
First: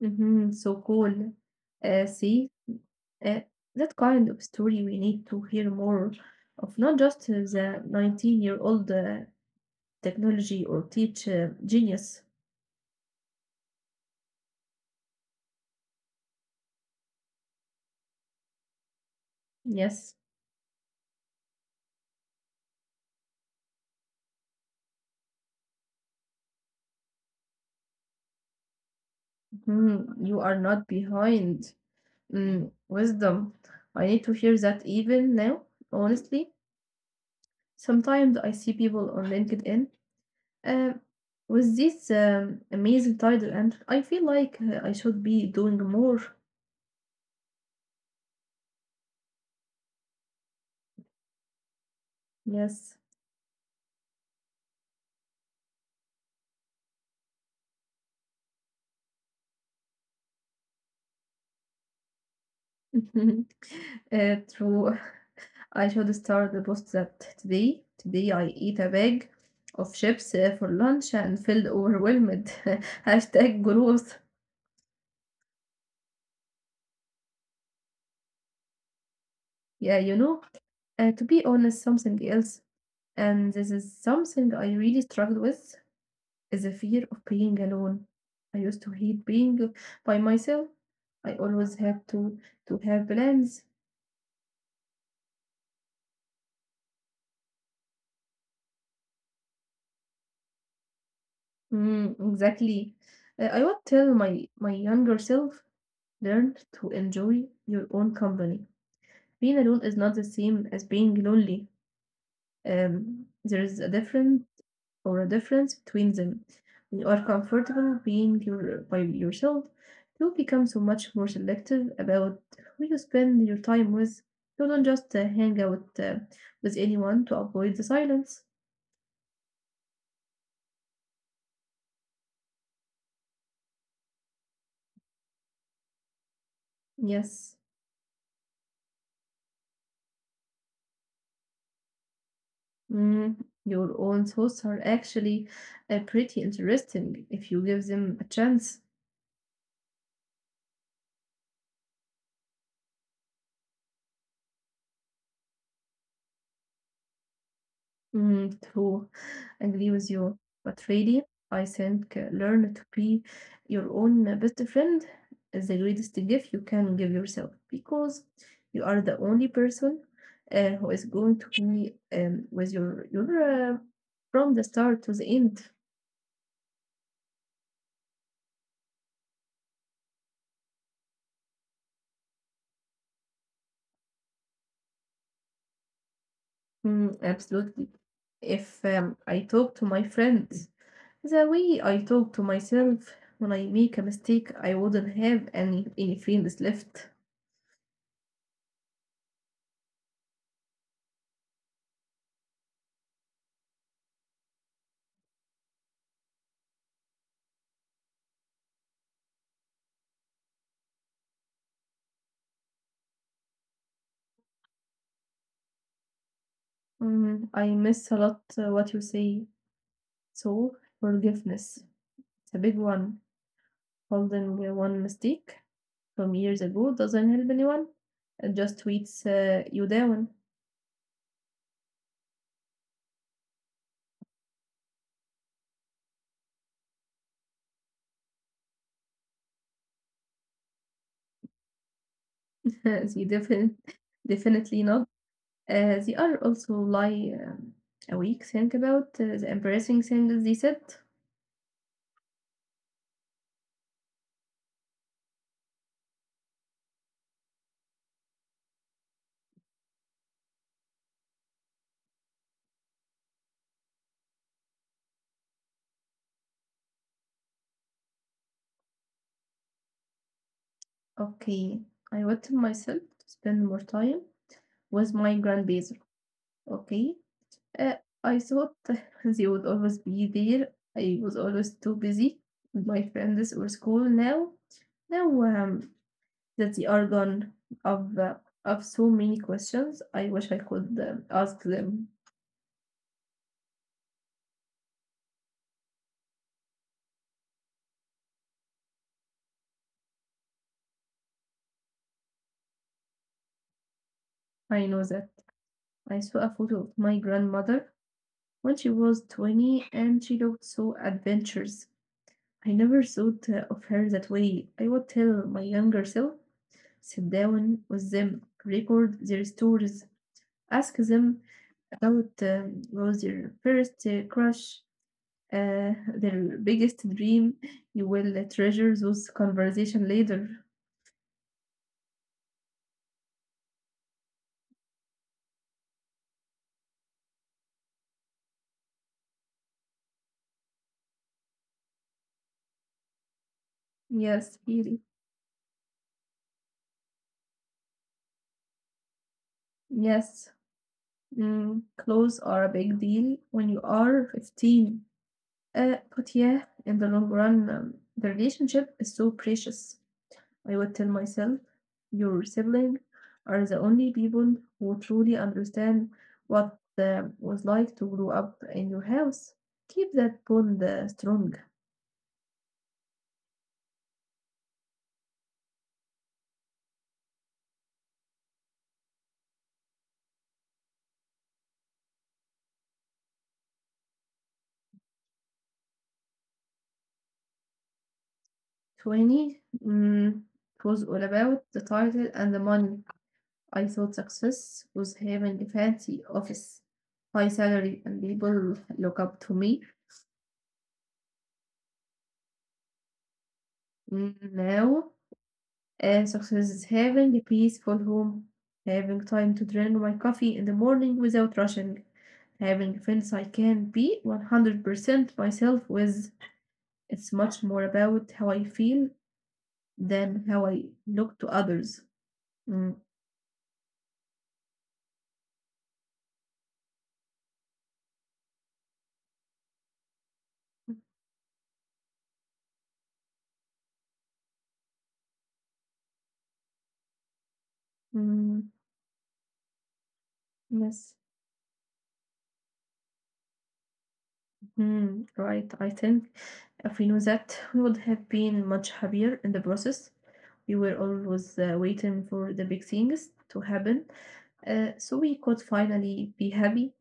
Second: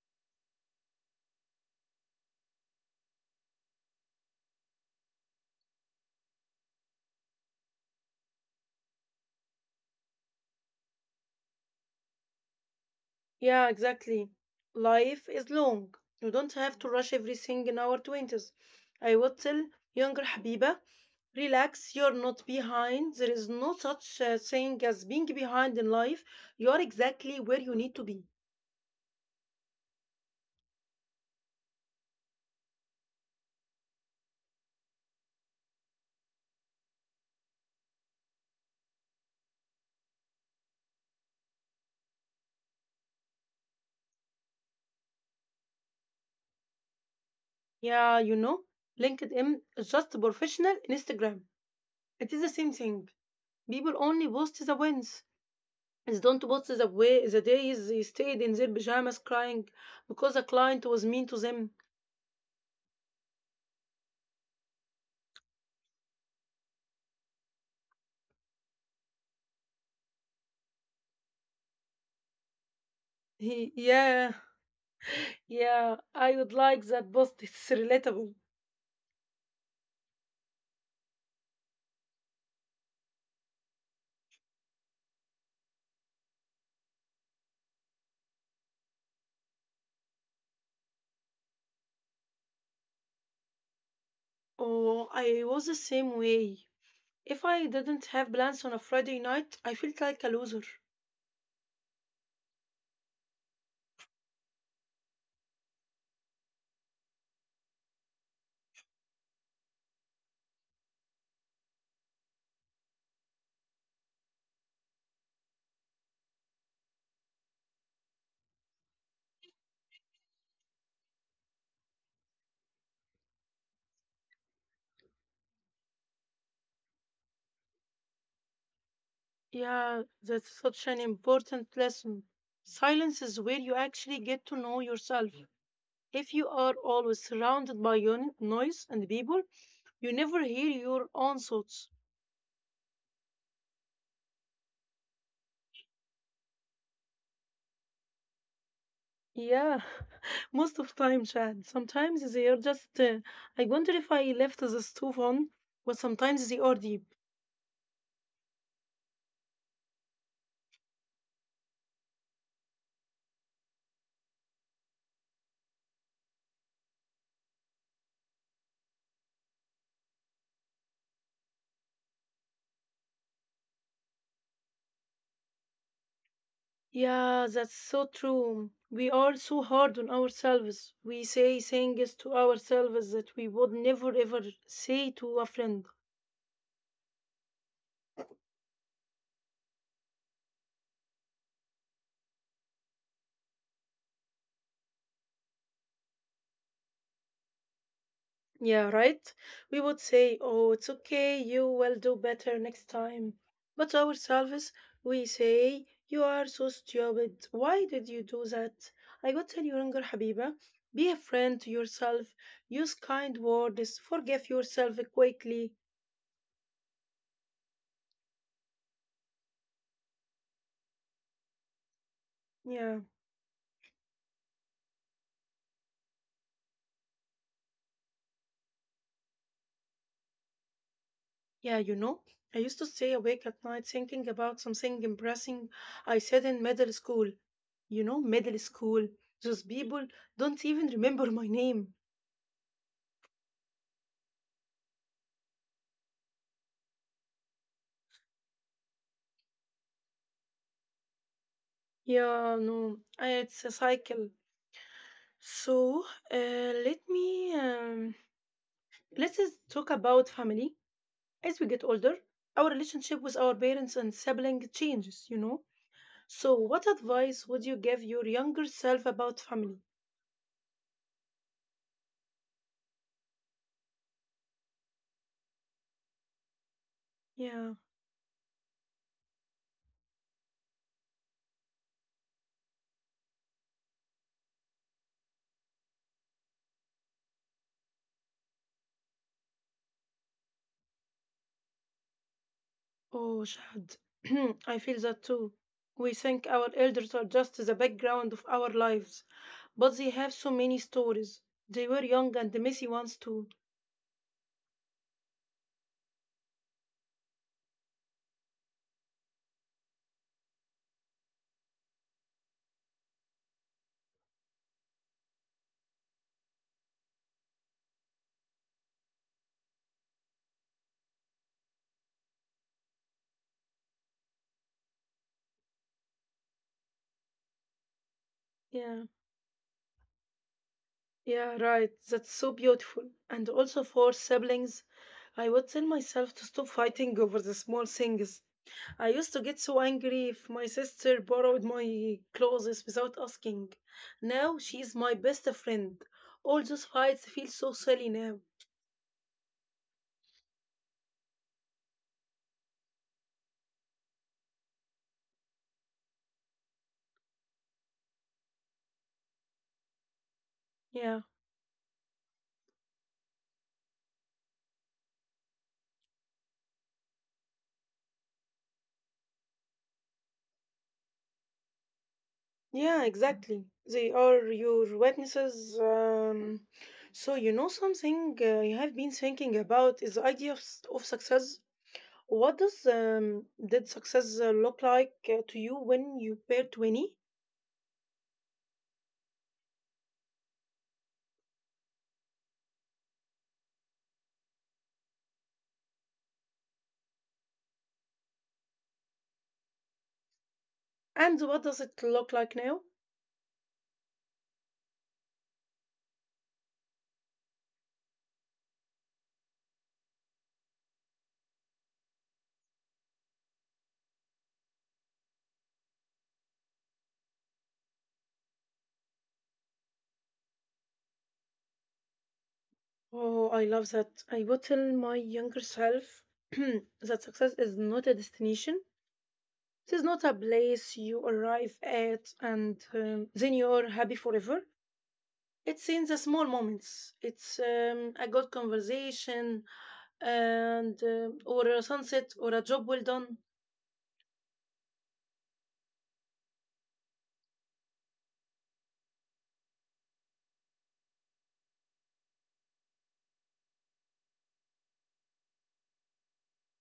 [SPEAKER 2] Hmm, so cool. Uh, see, uh, that kind of story we need to hear more of, not just the 19-year-old technology or teach genius.
[SPEAKER 1] Yeah, exactly. Life is long. You don't have to rush everything in our 20s. I would tell
[SPEAKER 2] Yes.
[SPEAKER 1] younger Habiba, relax, you're not behind. There is no such thing as being behind in life. You're exactly where you need to be.
[SPEAKER 2] Mhm. You are not behind. Mm, wisdom. I need to hear that even now, honestly. Sometimes I see people on LinkedIn Um, with this amazing title, and I feel like I should be doing more.
[SPEAKER 1] Yeah, LinkedIn is just a professional Instagram. It is the same
[SPEAKER 2] Yes,
[SPEAKER 1] thing. People only post the wins. They don't post the way the days they stayed in their pajamas crying because a client was mean to them.
[SPEAKER 2] uh, true. I should start the post that today. Today I eat a bag of chips for lunch and feel overwhelmed. Hashtag
[SPEAKER 1] He,
[SPEAKER 2] growth.
[SPEAKER 1] yeah, Yeah, I would like that post. It's relatable.
[SPEAKER 2] Yeah, you know. To be honest, something else, and this is something I really struggled with, is the fear of being alone. I used to hate being by myself. I always have to have plans.
[SPEAKER 1] Oh, I was the same way. If I didn't have plans on a Friday night, I felt like a loser.
[SPEAKER 2] Mm, exactly. I would tell my younger self, learn to enjoy your own company. Being alone is not the same as being lonely. There is a difference or a difference between them. When you are comfortable by yourself, you become so much more selective about who you spend your time with. You don't just hang out with anyone to avoid the silence.
[SPEAKER 1] Yeah, that's such an important lesson. Silence is where you actually get to know yourself. If you are
[SPEAKER 2] Yes,
[SPEAKER 1] always surrounded by noise and people, you never hear your own thoughts.
[SPEAKER 2] mm, your own thoughts are actually pretty interesting if you give them a chance.
[SPEAKER 1] Yeah, most of time, Chad. Sometimes they are just. I wonder if I left the stove on, but sometimes they are deep.
[SPEAKER 2] Mm, true. Agree with you. But really, I think learn to be your own best friend is the greatest gift you can give yourself, because you are the only person who is going to be with your uh, from the start to the end.
[SPEAKER 1] Yeah, that's so true. We are so hard on ourselves. We say things to ourselves that we would never ever say to a friend.
[SPEAKER 2] Mm, absolutely. If I talk to my friends the way I talk to myself when I make a mistake, I wouldn't have any friends left.
[SPEAKER 1] Yeah, right? We would say, oh, it's okay, you will do better next time. But to ourselves, we say, you are so stupid. Why did you do that? I would tell you, younger Habiba, be a friend to yourself. Use kind words. Forgive yourself quickly.
[SPEAKER 2] Mhm. I miss a lot what you say. So, forgiveness. It's a big one.
[SPEAKER 1] Yeah.
[SPEAKER 2] Holding one mistake from years ago doesn't help anyone. It just tweets you down.
[SPEAKER 1] Yeah, I used to stay awake at night thinking about something embarrassing I said in middle school. Middle school. Those people don't even remember my name.
[SPEAKER 2] they defin- Definitely not. They are also lie awake. Think about the embarrassing things they said.
[SPEAKER 1] Yeah, no, it's a cycle. So, uh, let me let's just talk about family. As we get older, our relationship with our parents and siblings changes. You know. So, what advice would you give your younger self about family?
[SPEAKER 2] Okay, I wanted myself to spend more time with my grandbabies. Okay. Uh,
[SPEAKER 1] Yeah.
[SPEAKER 2] I thought they would always be there. I was always too busy with my friends or school. Now that they are gone, of uh, of so many questions, I wish I could ask them.
[SPEAKER 1] Oh, Shahad, I feel that too. We think our elders are just the background of our lives, but they have so many stories. They were young and messy ones too.
[SPEAKER 2] I know that I saw a photo of my grandmother when she was 20, and she looked so adventurous. I never thought of her that way. I would tell my younger self, sit down with them, record their stories, ask them about was your first crush, their biggest dream. You will treasure those
[SPEAKER 1] Yeah,
[SPEAKER 2] conversation later.
[SPEAKER 1] yeah, right. That's so beautiful. And also for siblings, I would tell myself to stop fighting over the small things. I used to get so angry if my sister borrowed my clothes without asking.
[SPEAKER 2] Yes,
[SPEAKER 1] Now
[SPEAKER 2] really.
[SPEAKER 1] she's my best friend. All those fights feel so silly now.
[SPEAKER 2] Yes. Mm, clothes are a big deal when you are 15. But yeah, in the long run, the relationship is so precious. I would tell
[SPEAKER 1] Yeah.
[SPEAKER 2] myself, your siblings are the only people who truly understand what was like to grow up in your house. Keep that bond strong.
[SPEAKER 1] Yeah, exactly. They are your witnesses. So, something you have been thinking about is the idea of, of success. What does did success look like to you when you were 20?
[SPEAKER 2] 20. Mm, it was all about the title and the money. I thought success was having a fancy office, high salary, and people look up to me.
[SPEAKER 1] And what does it look like now?
[SPEAKER 2] Mm, Now Success is having a peaceful home, having time to drink my coffee in the morning without rushing, having friends I can be 100% myself with. It's much more about how I feel than how I look to others. Mm,
[SPEAKER 1] Oh, I love that. I would tell my younger self that success is not a destination. It is not a place you arrive at and then you're happy forever. It's in the small moments. It's a
[SPEAKER 2] mm,
[SPEAKER 1] good conversation,
[SPEAKER 2] yes,
[SPEAKER 1] and or a sunset, or a job well done.
[SPEAKER 2] mm, right. I think if we knew that, we would have been much happier in the process. We were always waiting for the big things to happen, so we could finally be happy.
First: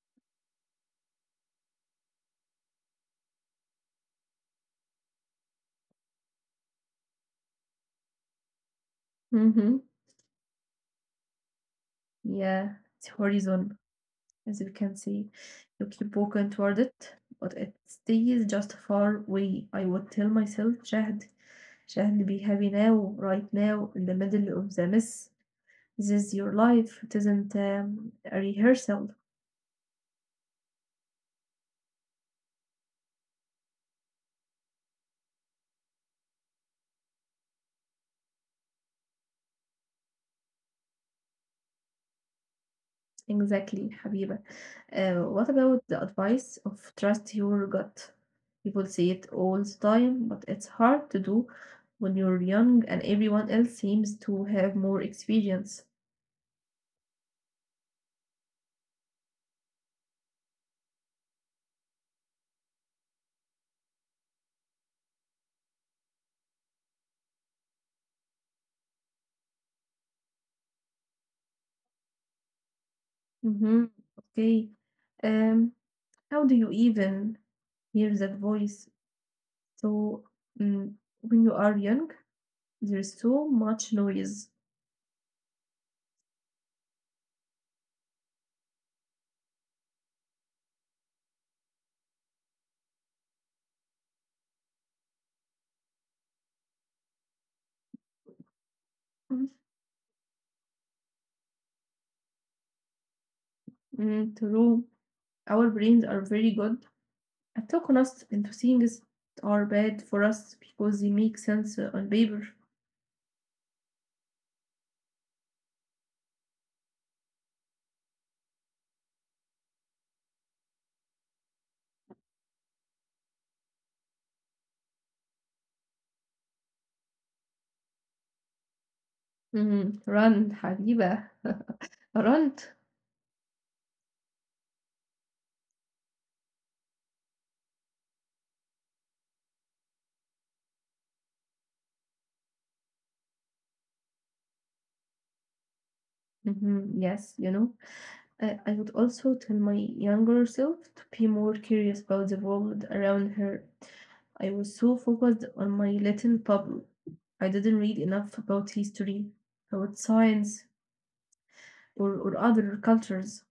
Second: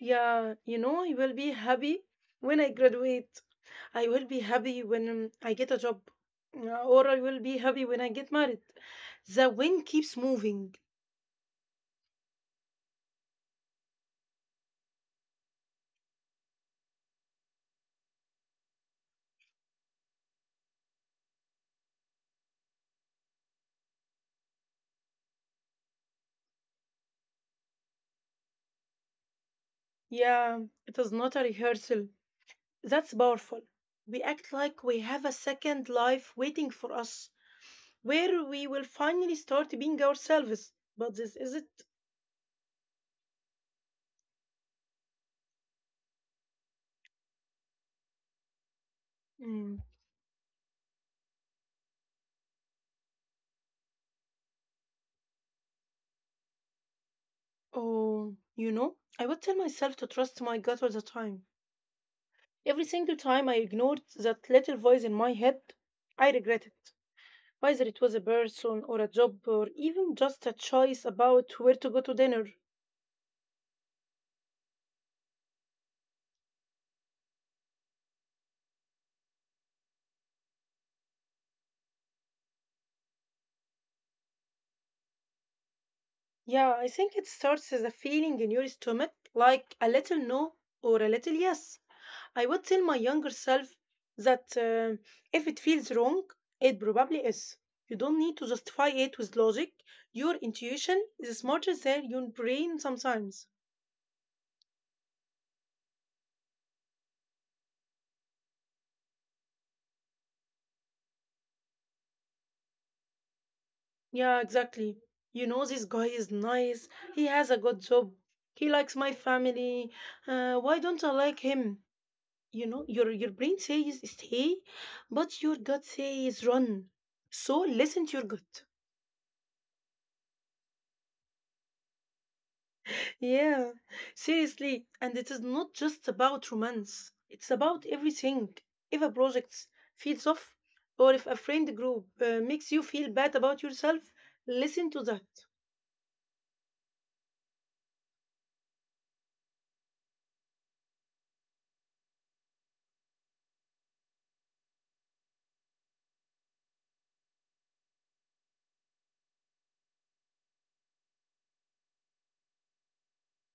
[SPEAKER 1] Yeah, I will be happy when I graduate. I will be happy when I get a job, or I will be happy when I get married. The
[SPEAKER 2] Mm-hmm.
[SPEAKER 1] wind keeps moving.
[SPEAKER 2] Yeah, it's horizon, as you can see. You keep walking toward it, but it stays just far away. I would tell myself, Shahd, be happy now, right now, in the middle of the mess. This is your life. It isn't a rehearsal.
[SPEAKER 1] Yeah, it is not a rehearsal. That's powerful. We act like we have a second life waiting for us, where we will finally start being ourselves. But this isn't.
[SPEAKER 2] Exactly, Habiba. What about the advice of trust your gut? People say it all the
[SPEAKER 1] Mm.
[SPEAKER 2] time, but it's hard to do when you're young and everyone else seems to have more experience.
[SPEAKER 1] Oh, I would tell myself to trust my gut all the time. Every single time I ignored that little voice in my head, I regret it. Whether it was a person or a job or even just a choice about where to go to dinner.
[SPEAKER 2] Mhm. Okay. Um, how do you even hear that voice? So, mm, when you are young, there's so much noise.
[SPEAKER 1] Yeah, I think it starts as a feeling in your stomach, like a little no or a little yes. I would tell my younger self that if it feels wrong, it probably is. You don't need to justify it with
[SPEAKER 2] Mhm.
[SPEAKER 1] logic. Your intuition is smarter than your brain sometimes.
[SPEAKER 2] Mm, true. Our brains are very good at talking us into things that are bad for us because they make sense on paper.
[SPEAKER 1] Yeah, exactly. You know, this guy is nice. He has a good job. He likes my family. Why don't I like him? You know, your brain says stay, but your gut says run. So listen to your gut.
[SPEAKER 2] Mhm. Run, Habiba. Run.
[SPEAKER 1] Yeah, seriously. And it is not just about romance, it's about everything. If a project feels off, or if a friend group makes you feel bad about yourself, listen to that.
[SPEAKER 2] Mhm. Yes, you know. I would also tell my younger self to be more curious about the world around her. I was so focused on my little bubble. I didn't read enough about history, about science, or other cultures.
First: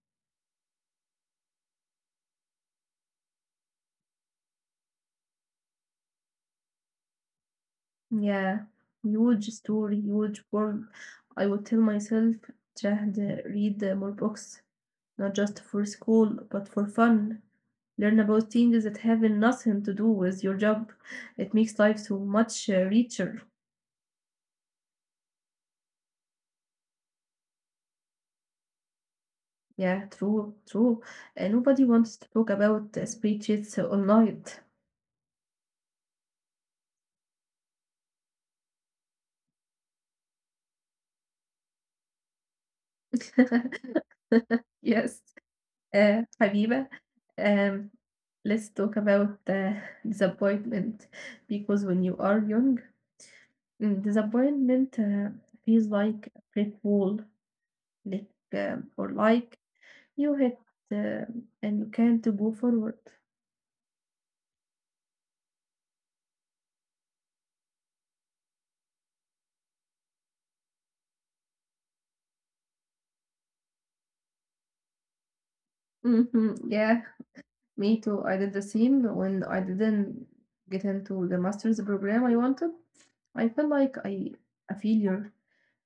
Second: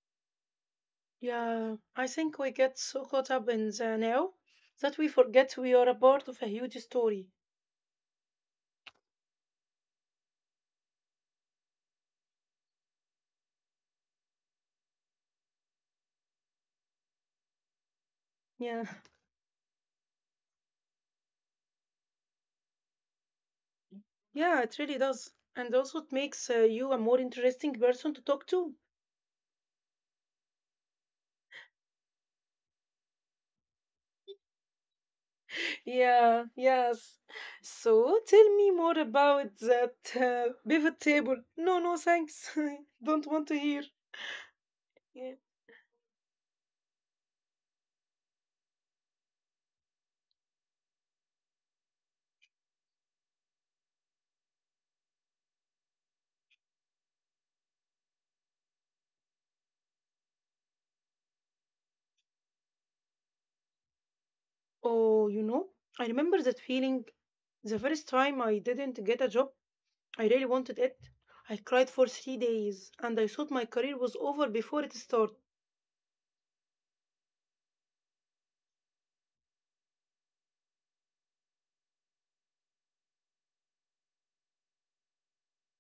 [SPEAKER 1] Yeah, I think we get so caught up in the now that we forget we are a part of a huge story.
[SPEAKER 2] Yeah, huge story, huge world. I would tell myself, just read more books, not just for school, but for fun. Learn about things
[SPEAKER 1] Yeah.
[SPEAKER 2] that have nothing to do with your job. It makes life so much richer.
[SPEAKER 1] Yeah, it really does. And also, it makes you a more interesting person to talk to.
[SPEAKER 2] Yeah, true, true. And nobody wants to talk about spreadsheets all night.
[SPEAKER 1] Yeah, yes. So, tell me more about that pivot table. No, no, thanks. Don't want to hear.
[SPEAKER 2] Yes,
[SPEAKER 1] Yeah.
[SPEAKER 2] Habiba, um, let's talk about disappointment, because when you are young, mm, disappointment feels like a brick wall, like or like you hit and you can't go forward.
[SPEAKER 1] Oh, I remember that feeling the first time I didn't get a job. I really wanted it. I cried for 3 days and I thought my career was over before it started.
[SPEAKER 2] Hmm, yeah, me too. I did the same when I didn't get into the master's program I wanted. I felt like I a failure.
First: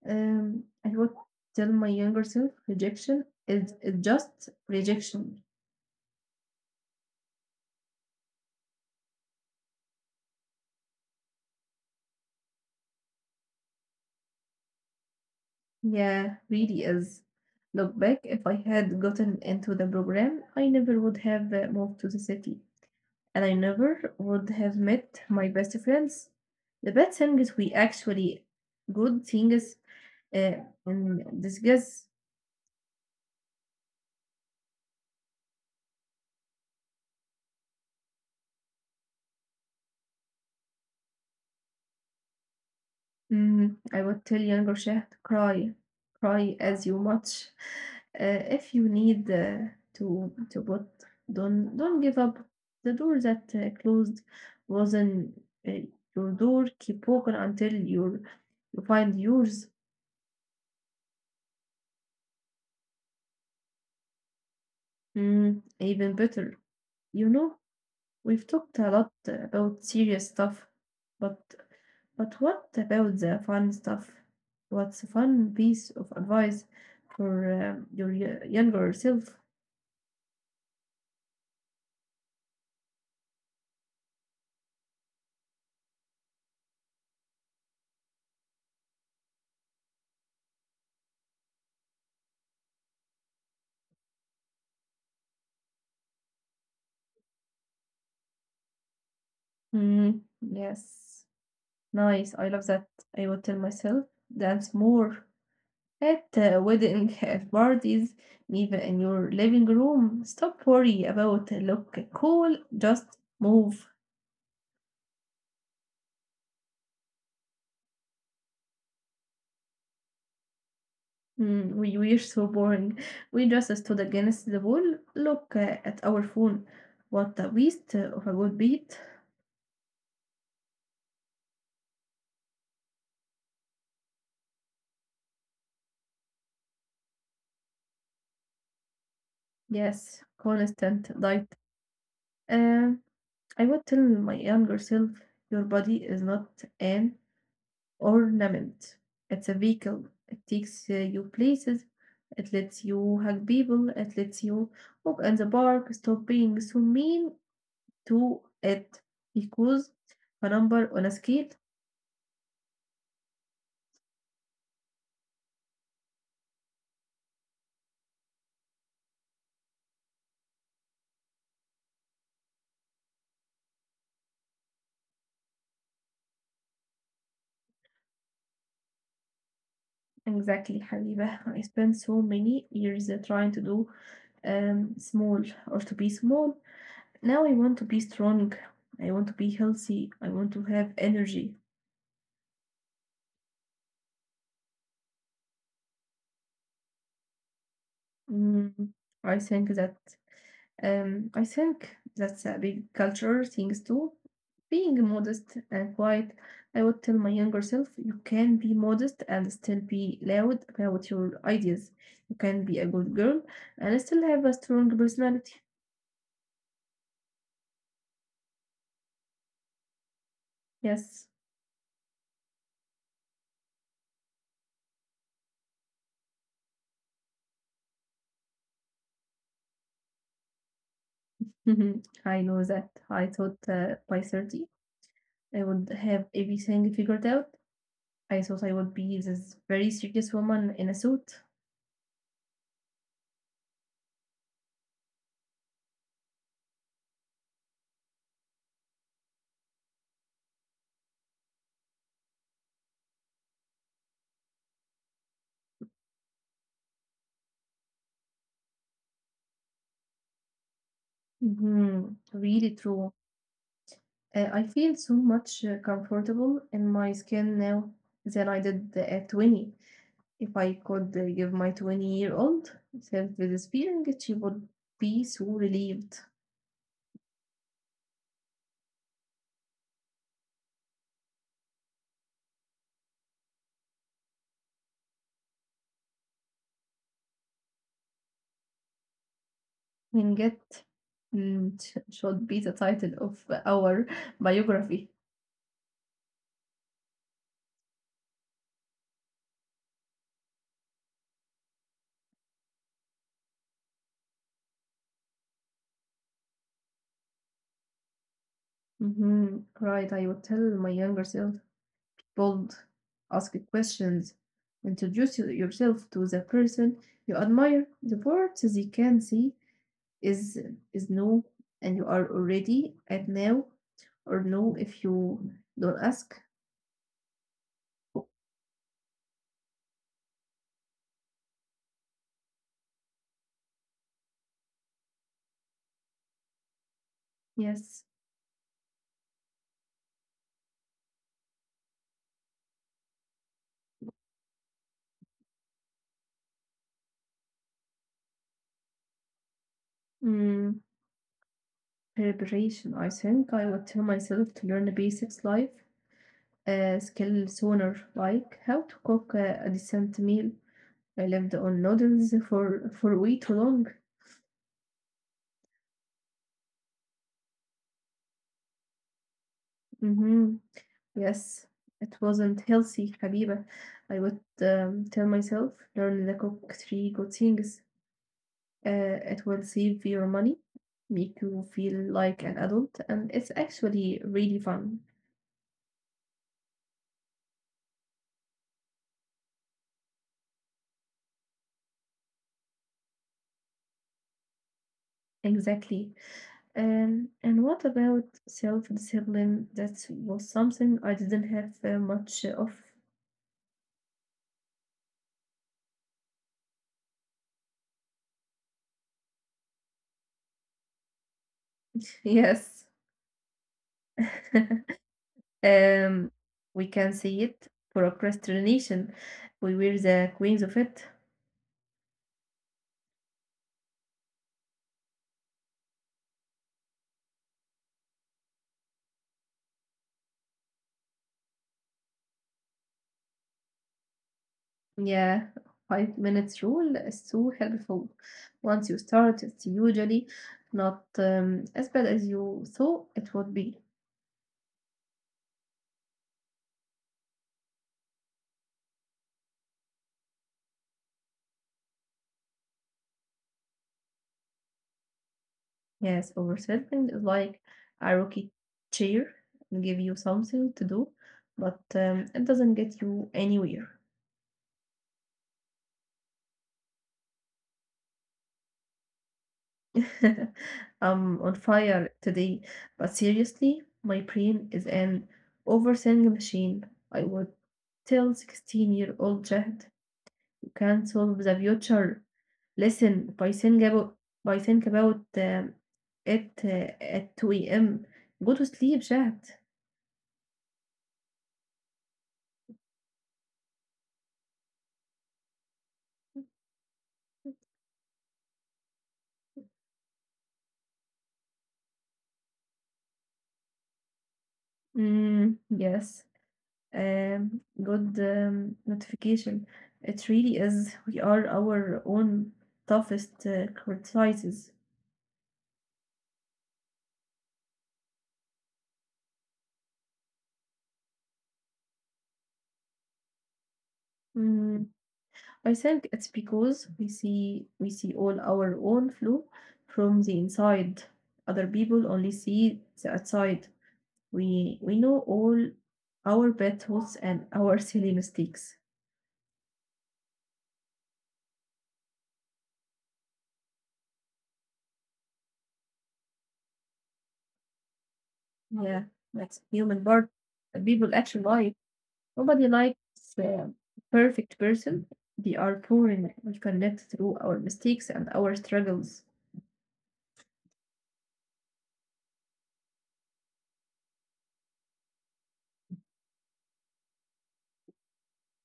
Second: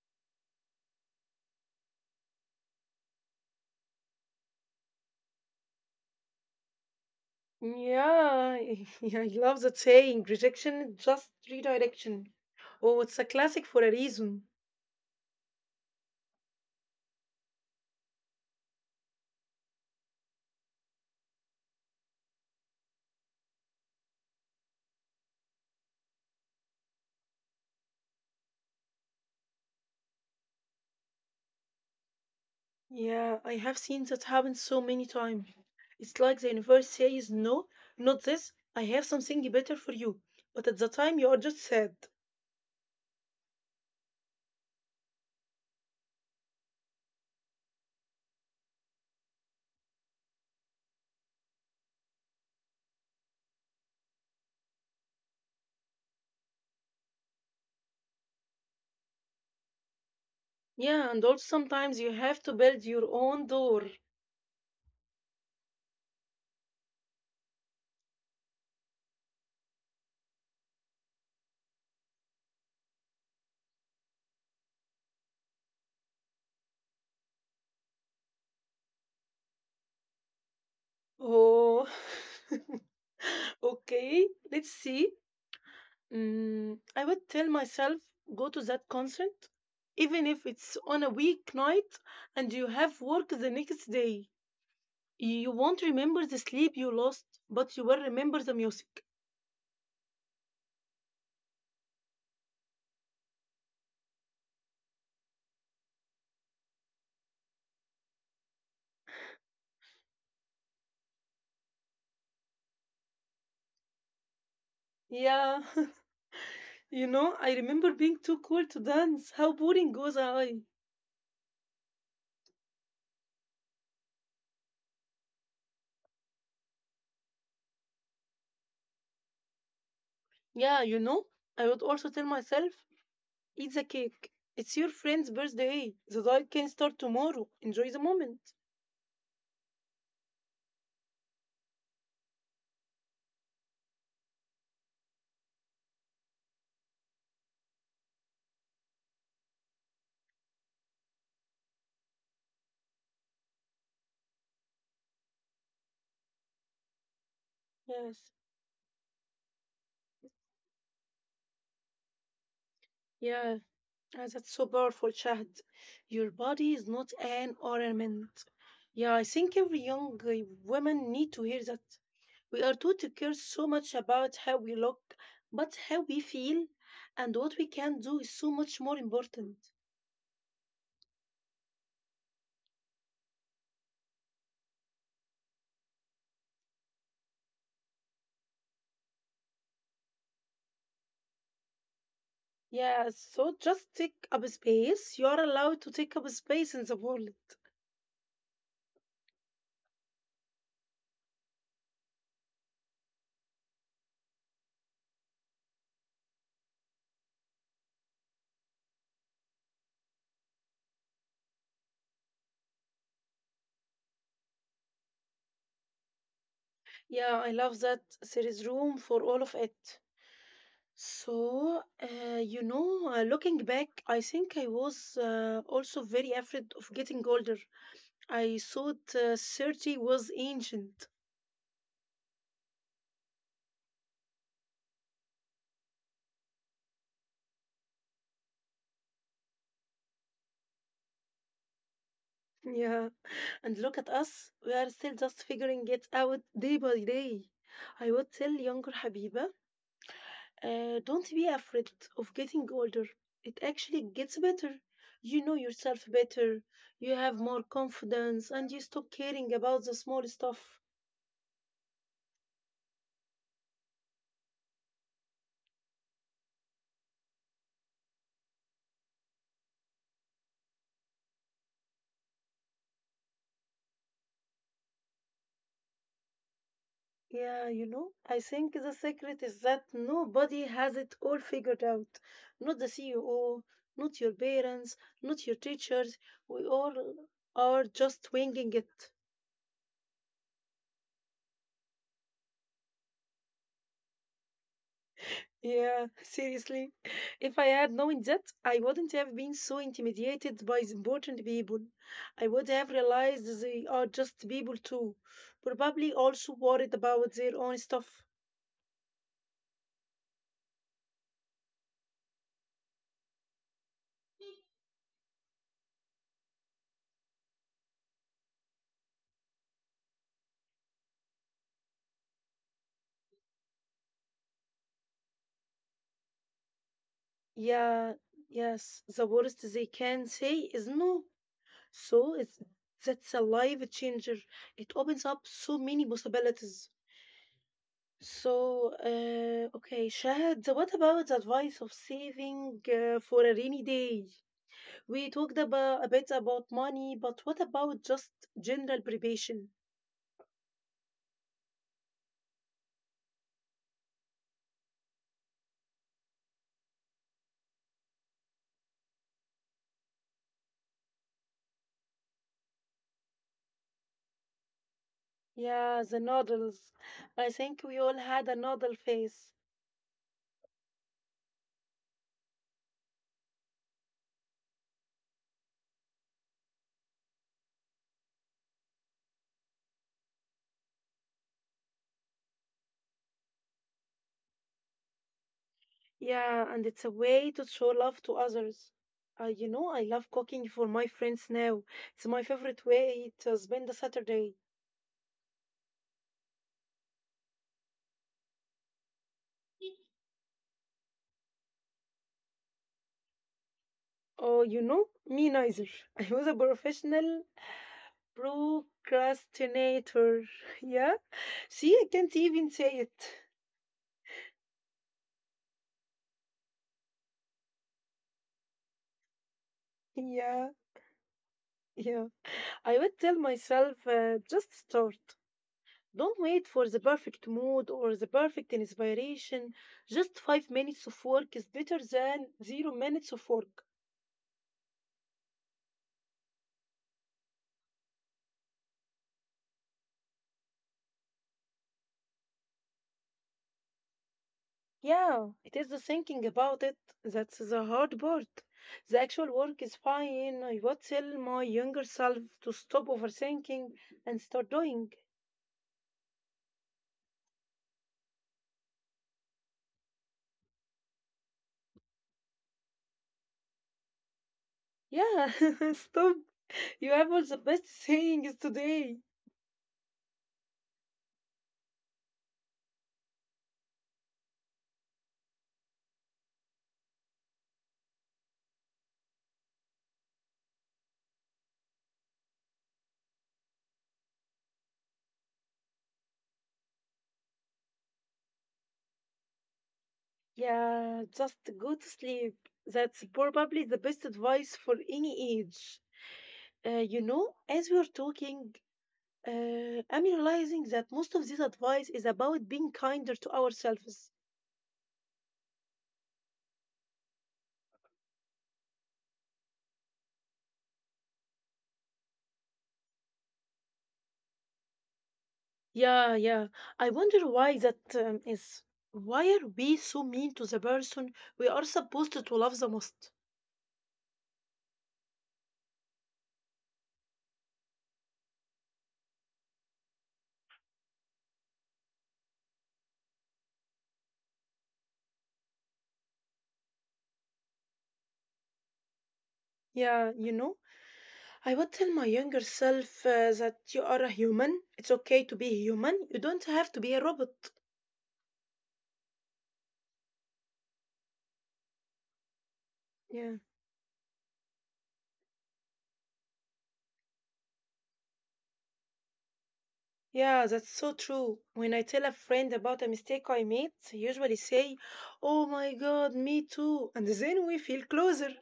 [SPEAKER 2] I would tell my younger self rejection is just rejection.
[SPEAKER 1] Yeah, yeah, I love that saying. Rejection is just redirection. Oh, it's a classic for a reason.
[SPEAKER 2] Yeah, really is. Look back, if I had gotten into the program, I never would have moved to the city, and I never would have met my best friends. The bad thing is we actually good things uh, in disguise.
[SPEAKER 1] Yeah, I have seen that happen so many times. It's like the universe says, no, not this. I have something better for you. But at the time, you are just sad.
[SPEAKER 2] I would tell younger Shah to cry, cry as you much. If you need to put, don't give up. The door that closed wasn't uh, your door. Keep walking until you find yours.
[SPEAKER 1] Yeah, and also sometimes you have to build your own door.
[SPEAKER 2] Mm, even better, you know. We've talked a lot about serious stuff, but but what about the fun stuff? What's a fun piece of advice for your younger self?
[SPEAKER 1] Oh, okay, let's see. I would tell myself go to that concert, even if it's on a weeknight and you have work the next day. You won't remember the sleep you lost, but you will remember the music.
[SPEAKER 2] Mm, yes, nice. I love that. I would tell myself dance more at wedding at parties, even in your living room. Stop worry about look cool. Just move.
[SPEAKER 1] Yeah, you know, I remember being too cool to dance. How boring was I?
[SPEAKER 2] Mm, we were so boring. We just stood against the wall, look at our phone. What a waste of a good beat.
[SPEAKER 1] Yeah, you know, I would also tell myself eat the cake. It's your friend's birthday. The diet can start tomorrow. Enjoy the moment.
[SPEAKER 2] Yes, constant diet. Uh, I would tell my younger self, your body is not an ornament. It's a vehicle. It takes you places. It lets you hug people. It lets you walk in the park. Stop being so mean
[SPEAKER 1] Yes.
[SPEAKER 2] to it because a number on a scale.
[SPEAKER 1] Yeah, ah, that's so powerful, Shahd. Your body is not an ornament. Yeah, I think every young woman need to hear that. We are taught to care so much about how we look, but how we feel and what we can do is so much more important.
[SPEAKER 2] Exactly, Habiba. I spent so many years trying to do small or to be small. Now I want to be strong. I want to be healthy. I want to have energy.
[SPEAKER 1] Yeah, so just take up space. You are allowed to take up space in the world.
[SPEAKER 2] Mm, I think that I think that's a big cultural things too. Being modest and quiet, I would tell my younger self, you can be modest and still be loud about your ideas. You can be a good girl and still have a strong personality.
[SPEAKER 1] Yeah, I love that there is room for all of it.
[SPEAKER 2] Yes.
[SPEAKER 1] So, you know, looking back, I think I was also very afraid of getting older. I thought 30 was ancient.
[SPEAKER 2] Mhm. I know that. I thought by 30 I would have everything figured out. I thought I would be this very serious woman in a suit.
[SPEAKER 1] Yeah. And look at us, we are still just figuring it out day by day. I would tell younger Habiba, don't be afraid of getting older. It actually gets better. You know yourself better, you have more confidence, and you stop caring about the small stuff.
[SPEAKER 2] Mhm. Really true. I feel so much comfortable in my skin now than I did at 20. If I could give my 20-year-old self this feeling, she would be so relieved.
[SPEAKER 1] Yeah, you know, I think the secret is that nobody has it all figured out. Not the CEO, not your parents, not your teachers. We all are just winging it.
[SPEAKER 2] Winget should be the title of our biography.
[SPEAKER 1] Yeah, seriously. If I had known that, I wouldn't have been so intimidated by the important people. I would have realized they are just people too, probably also worried about their own stuff.
[SPEAKER 2] Mhm. Right, I would tell my younger self, bold, ask questions, introduce yourself to the person you admire. The words they can see is is no, and you are already at now, or no if you don't ask.
[SPEAKER 1] Yeah, yes, the worst they can say is no. So it's that's a life changer. It opens up so many possibilities.
[SPEAKER 2] Yes.
[SPEAKER 1] So, okay, Shahad, what about the advice of saving for a rainy day? We talked about a bit about money, but what about just general preparation?
[SPEAKER 2] Mm, preparation. I think I would tell myself to learn the basics life skill sooner, like how to cook a decent meal. I lived on noodles for way too long.
[SPEAKER 1] Yeah, the noodles. I think we all had a noodle phase.
[SPEAKER 2] Mhm. Yes, it wasn't healthy, Habiba. I would tell myself, learn the cook 3 good things. It will save your money, make you feel like an adult, and it's actually really fun.
[SPEAKER 1] Yeah, and it's a way to show love to others. You know, I love cooking for my friends now. It's my favorite way to spend a Saturday.
[SPEAKER 2] Exactly. And what about self-discipline? That was something I didn't have much of.
[SPEAKER 1] Oh, you know, me neither. I was a professional procrastinator. Yeah. See, I can't even
[SPEAKER 2] Yes.
[SPEAKER 1] say it.
[SPEAKER 2] Um, we can see it. Procrastination. We were the queens
[SPEAKER 1] Yeah.
[SPEAKER 2] of it.
[SPEAKER 1] Yeah. I would tell myself, just start. Don't wait for the perfect mood or the perfect inspiration. Just 5 minutes of work is better than 0 minutes of work.
[SPEAKER 2] Yeah, 5 minutes rule is so helpful. Once you start, it's usually not as bad as you thought it would be.
[SPEAKER 1] Yeah, it is the thinking about it that's the hard part. The actual work is fine. I would tell my younger self to stop overthinking and start doing.
[SPEAKER 2] Yes, oversleeping is like a rocket chair and give you something to do, but it doesn't get you anywhere.
[SPEAKER 1] Yeah, stop. You have all the best sayings today.
[SPEAKER 2] I'm on fire today, but seriously, my brain is an overthinking machine. I would tell 16-year-old Jack. Can solve the future. Listen, if I think about it at 2 a.m. Go to sleep, Shahd.
[SPEAKER 1] Yeah, just go to sleep. That's probably the best advice for any age. You know, as we are talking, I'm realizing that most of this advice is about being kinder to ourselves.
[SPEAKER 2] Mm, yes. Good notification. It really is. We are our own toughest criticizes.
[SPEAKER 1] Yeah, yeah. I wonder why that is. Why are we so mean to the person we are supposed to love the most?
[SPEAKER 2] Mm, I think it's because we see all our own flaw from the inside. Other people only see the outside. We know all our bad thoughts and our silly mistakes.
[SPEAKER 1] Yeah, you know, I would tell my younger self that you are a human. It's okay to be human. You don't have to be a robot.
[SPEAKER 2] Yeah, that's human part. People actually like. Nobody likes
[SPEAKER 1] Yeah.
[SPEAKER 2] the perfect person. They are poor and we connect through our mistakes and our struggles.
[SPEAKER 1] Yeah, that's so true. When I tell a friend about a mistake I made, they usually say, "Oh my god, me too." And then we feel closer.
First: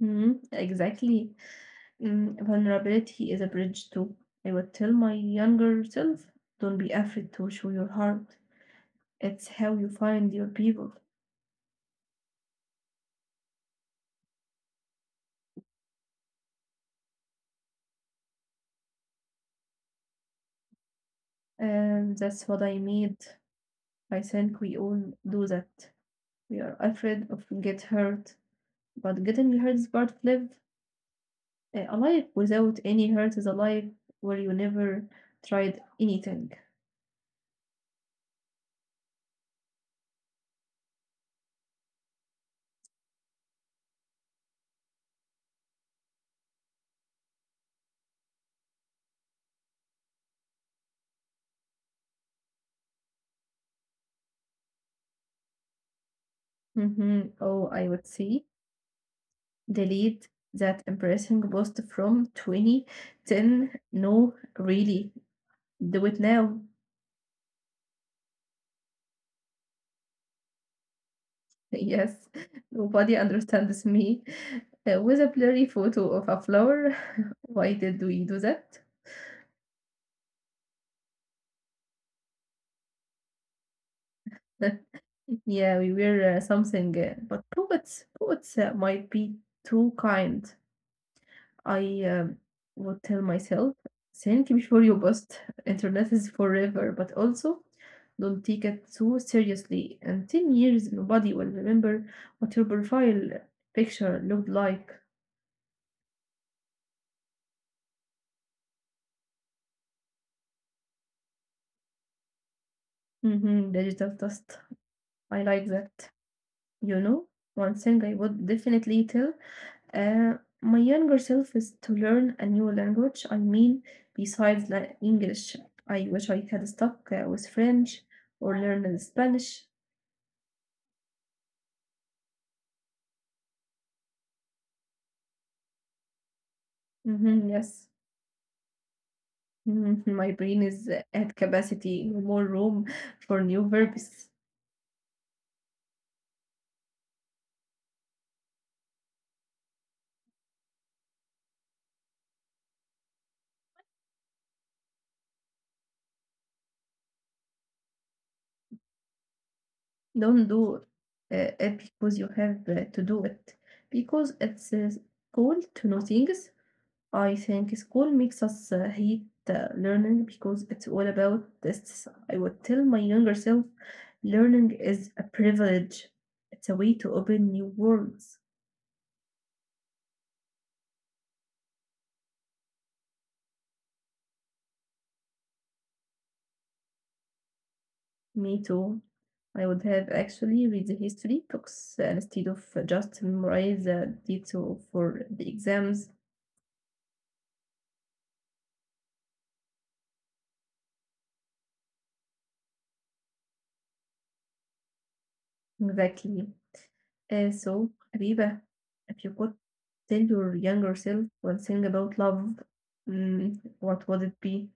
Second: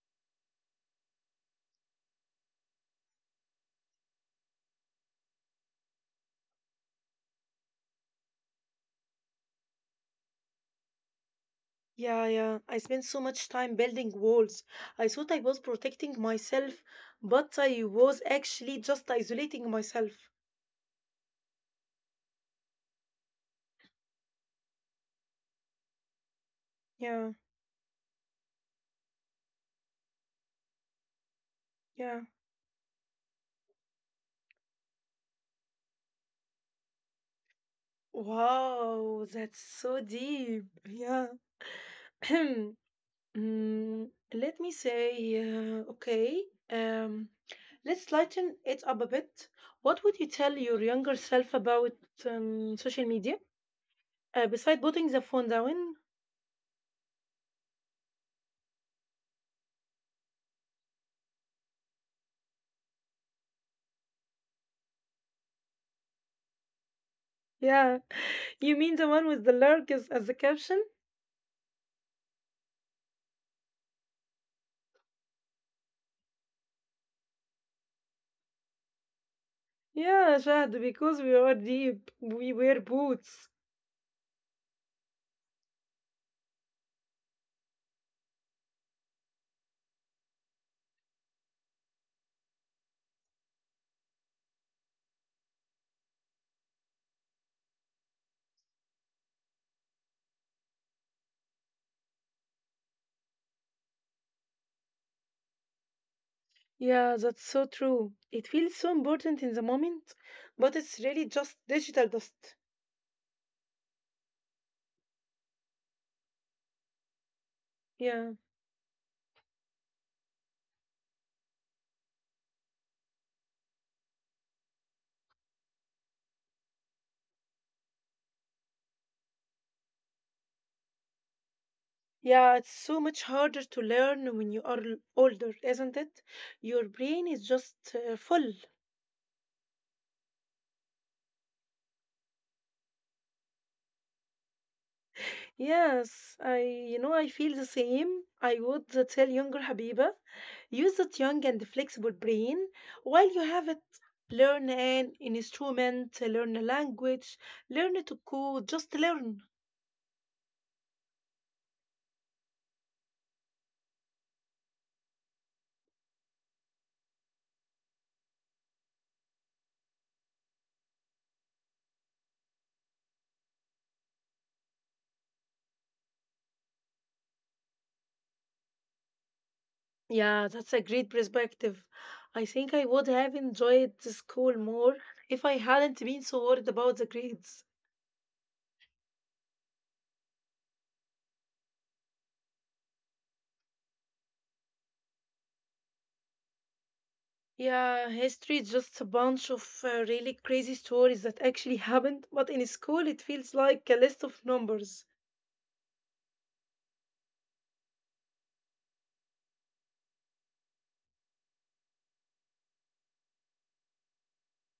[SPEAKER 2] Hmm, exactly. Mm, vulnerability is a bridge too. I would tell my younger self, don't be afraid to show your heart. It's how you find your people.
[SPEAKER 1] Yeah, yeah. I spent so much time building walls. I thought I was protecting myself, but I was actually just isolating myself.
[SPEAKER 2] And that's what I need. I think we all do that. We are
[SPEAKER 1] Yeah,
[SPEAKER 2] afraid of get hurt, but getting hurt is part of life. A
[SPEAKER 1] yeah.
[SPEAKER 2] life without any hurt is a life where you never tried anything.
[SPEAKER 1] Wow, that's so deep. Yeah. Mm, let me say, okay. Um, let's lighten it up a bit. What would you tell your younger self about social media? Beside putting the phone down?
[SPEAKER 2] Hmm. Oh, I would say delete that embarrassing post from 2010. No, really, do it now.
[SPEAKER 1] Yeah, you mean the one with the lurk as the caption?
[SPEAKER 2] Yes, nobody understands me. With a blurry photo of a flower. Why did we do that?
[SPEAKER 1] Yeah, Shahd, because we are deep, we wear boots.
[SPEAKER 2] Yeah, we were something, but poets, poets might be too kind. I would tell myself, think before you post. Internet is forever, but also don't take it too seriously. In 10 years, nobody will remember what your profile picture looked like.
[SPEAKER 1] Yeah, that's so true. It feels so important in the moment, but it's really just digital dust.
[SPEAKER 2] Hmm, digital dust. I like that. You know, one
[SPEAKER 1] Yeah.
[SPEAKER 2] thing I would definitely tell uh, my younger self is to learn a new language. I mean, besides English, I wish I had stuck with French or learned Spanish.
[SPEAKER 1] Yeah, it's so much harder to learn when you are older, isn't it? Your brain is
[SPEAKER 2] Hmm,
[SPEAKER 1] just
[SPEAKER 2] yes,
[SPEAKER 1] full.
[SPEAKER 2] mhm, my brain is at capacity, no more room for new verbs.
[SPEAKER 1] Yes, I you know I feel the same. I would tell younger Habiba, use that young and flexible brain while you have it. Learn an instrument, learn a language, learn to code, just learn.
[SPEAKER 2] Don't do it because you have to do it, because it's cool to know things. I think school makes us hate learning because it's all about tests. I would tell my younger self, learning is a privilege. It's a way to open new worlds.
[SPEAKER 1] Yeah, that's a great perspective. I think I would have enjoyed the school more if I hadn't been so worried about the grades.
[SPEAKER 2] Me too. I would have actually read the history books instead of just memorize the detail for the exams.
[SPEAKER 1] Yeah, history is just a bunch of really crazy stories that actually happened, but in school it feels like a list of numbers.
[SPEAKER 2] Exactly. So, Habiba, if you could tell your younger self one thing about love, mm, what would it be?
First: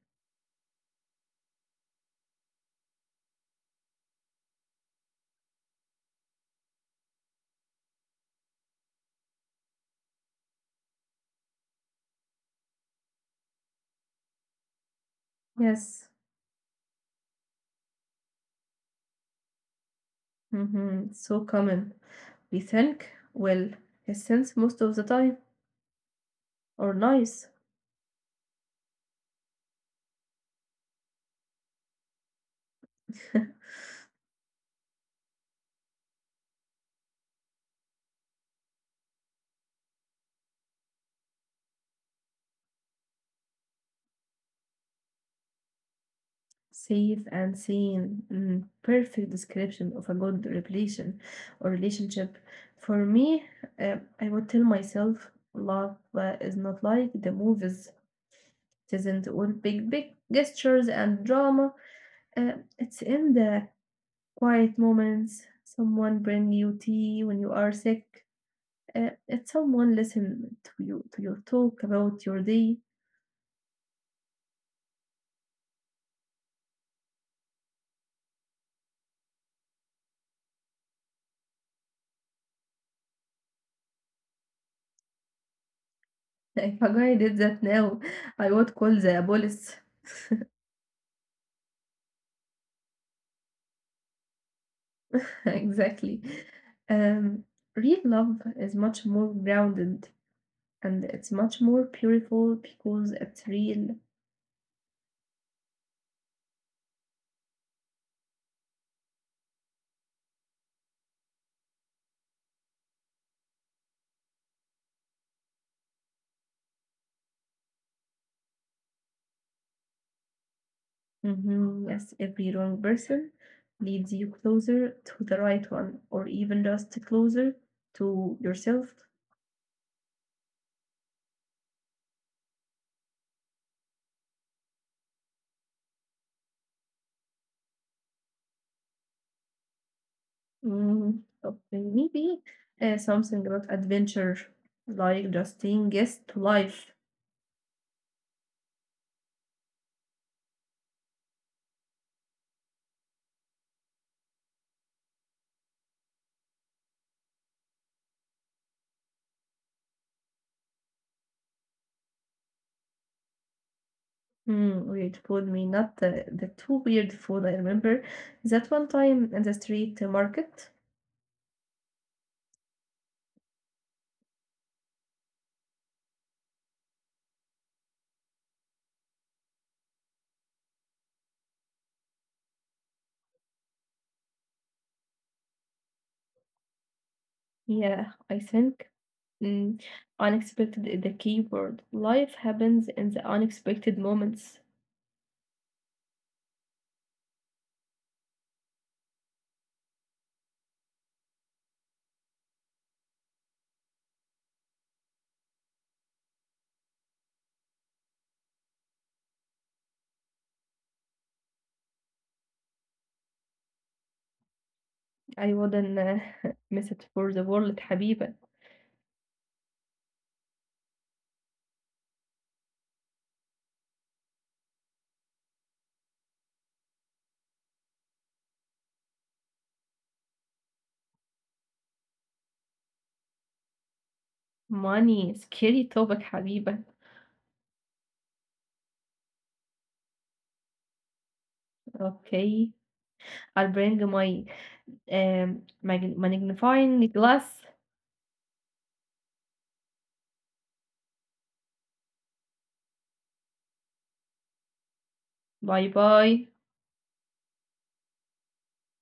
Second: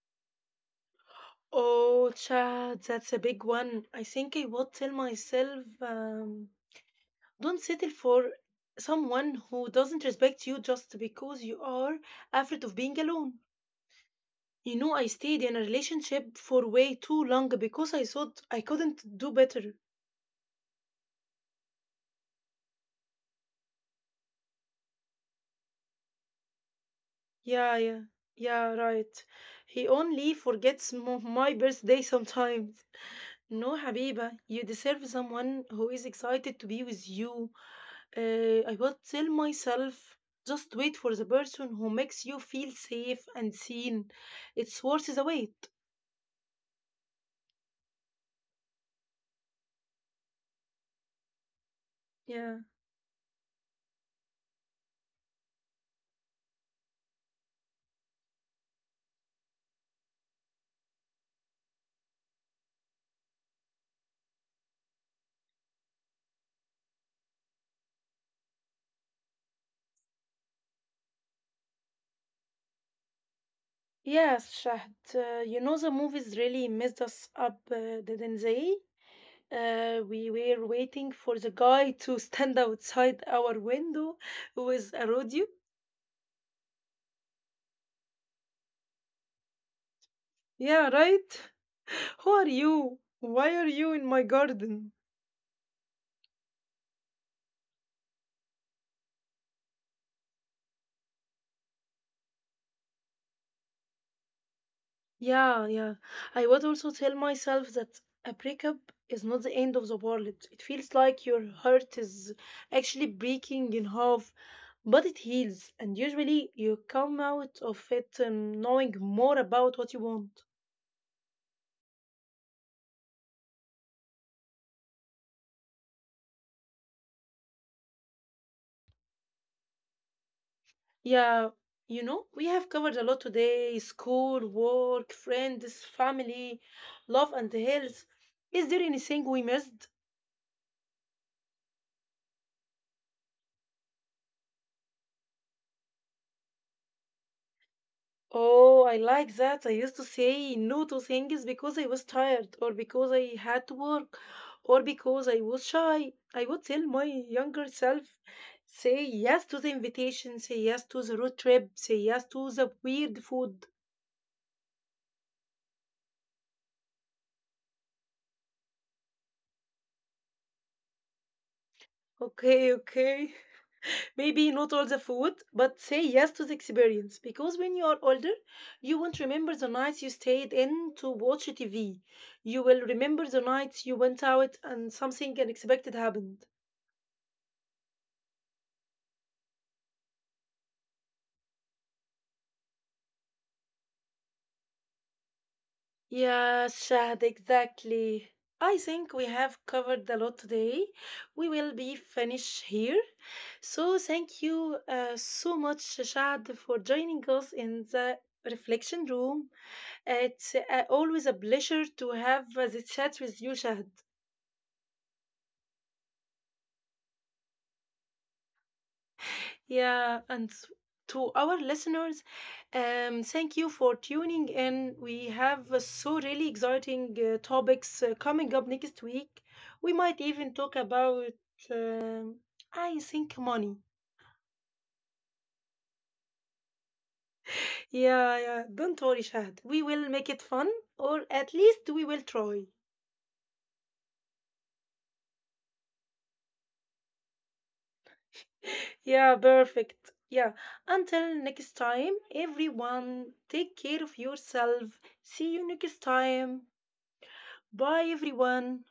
[SPEAKER 1] Oh, child, that's a big one. I think I would tell myself, don't settle for someone who doesn't respect you just because you are afraid of being alone. You know, I stayed in a
[SPEAKER 2] Yes.
[SPEAKER 1] relationship for way too long because I thought I couldn't do better.
[SPEAKER 2] Mhm, so common. We think, well, his sense most of the time, or nice.
[SPEAKER 1] Yeah, yeah, yeah, right. He only forgets my birthday sometimes. No, Habiba, you deserve someone who is excited to be with you. I will tell myself just wait for the person who makes you feel safe and seen. It's worth the wait.
[SPEAKER 2] Safe and seen. Mm, perfect description of a good relation or relationship.
[SPEAKER 1] Yeah.
[SPEAKER 2] For me, I would tell myself love is not like the movies. It isn't all big, big gestures and drama. Uh, it's in the quiet moments. Someone bring you tea when you are sick. If someone listened to you to your talk about your day,
[SPEAKER 1] Yes, Shahd. You know, the movies really messed us up, didn't they? We were waiting for the guy to stand outside our window with a rodeo.
[SPEAKER 2] if a guy did that now, I would call the police.
[SPEAKER 1] Yeah, right? Who are you? Why are you in my garden?
[SPEAKER 2] Exactly. Um, real love is much more grounded and it's much more beautiful because it's real.
[SPEAKER 1] Yeah, yeah. I would also tell myself that a breakup is not the end of the world. It feels like your heart is actually breaking in half, but it heals, and usually you come out of it knowing more about what you want.
[SPEAKER 2] Mm-hmm. Yes, every wrong person leads you closer to the right one, or even just closer to yourself.
[SPEAKER 1] Yeah, you know, we have covered a lot today school, work, friends, family, love, and health. Is there anything we missed?
[SPEAKER 2] Mm, okay, maybe something about adventure, like just saying yes to life.
[SPEAKER 1] Oh, I like that. I used to say no to things because I was tired, or because I had to work, or because I was shy. I would tell my younger self, say yes to the invitation, say yes to the road trip, say yes to the weird food.
[SPEAKER 2] Hmm, weird food, me not the too weird food. I remember that one time in the street market.
[SPEAKER 1] Okay, okay. Maybe not all the food, but say yes to the experience. Because when you are older, you won't remember the nights you stayed in to watch TV. You will remember the nights you went out and something unexpected happened.
[SPEAKER 2] Yeah, I think. Mm, unexpected is the key word. Life happens in the unexpected moments.
[SPEAKER 1] Yeah, Shahd, exactly. I think we have covered a lot today. We will be finished here. So thank you so much, Shahd, for joining us in the reflection room. It's always a pleasure to have the chat with you, Shahd.
[SPEAKER 2] I wouldn't miss it for the world, حبيبة.
[SPEAKER 1] Yeah, and to our listeners, thank you for tuning in. We have so really exciting topics coming up next week. We might even talk about, um, I think, money.
[SPEAKER 2] Money, scary topic, حبيبة.
[SPEAKER 1] Yeah, yeah. Don't worry, Shahad. We will make it fun, or at least we will
[SPEAKER 2] Okay,
[SPEAKER 1] try.
[SPEAKER 2] I'll bring my magnifying glass.
[SPEAKER 1] Yeah, perfect. Yeah. Until next time, everyone, take care of yourself. See you
[SPEAKER 2] Bye
[SPEAKER 1] next
[SPEAKER 2] bye.
[SPEAKER 1] time. Bye, everyone.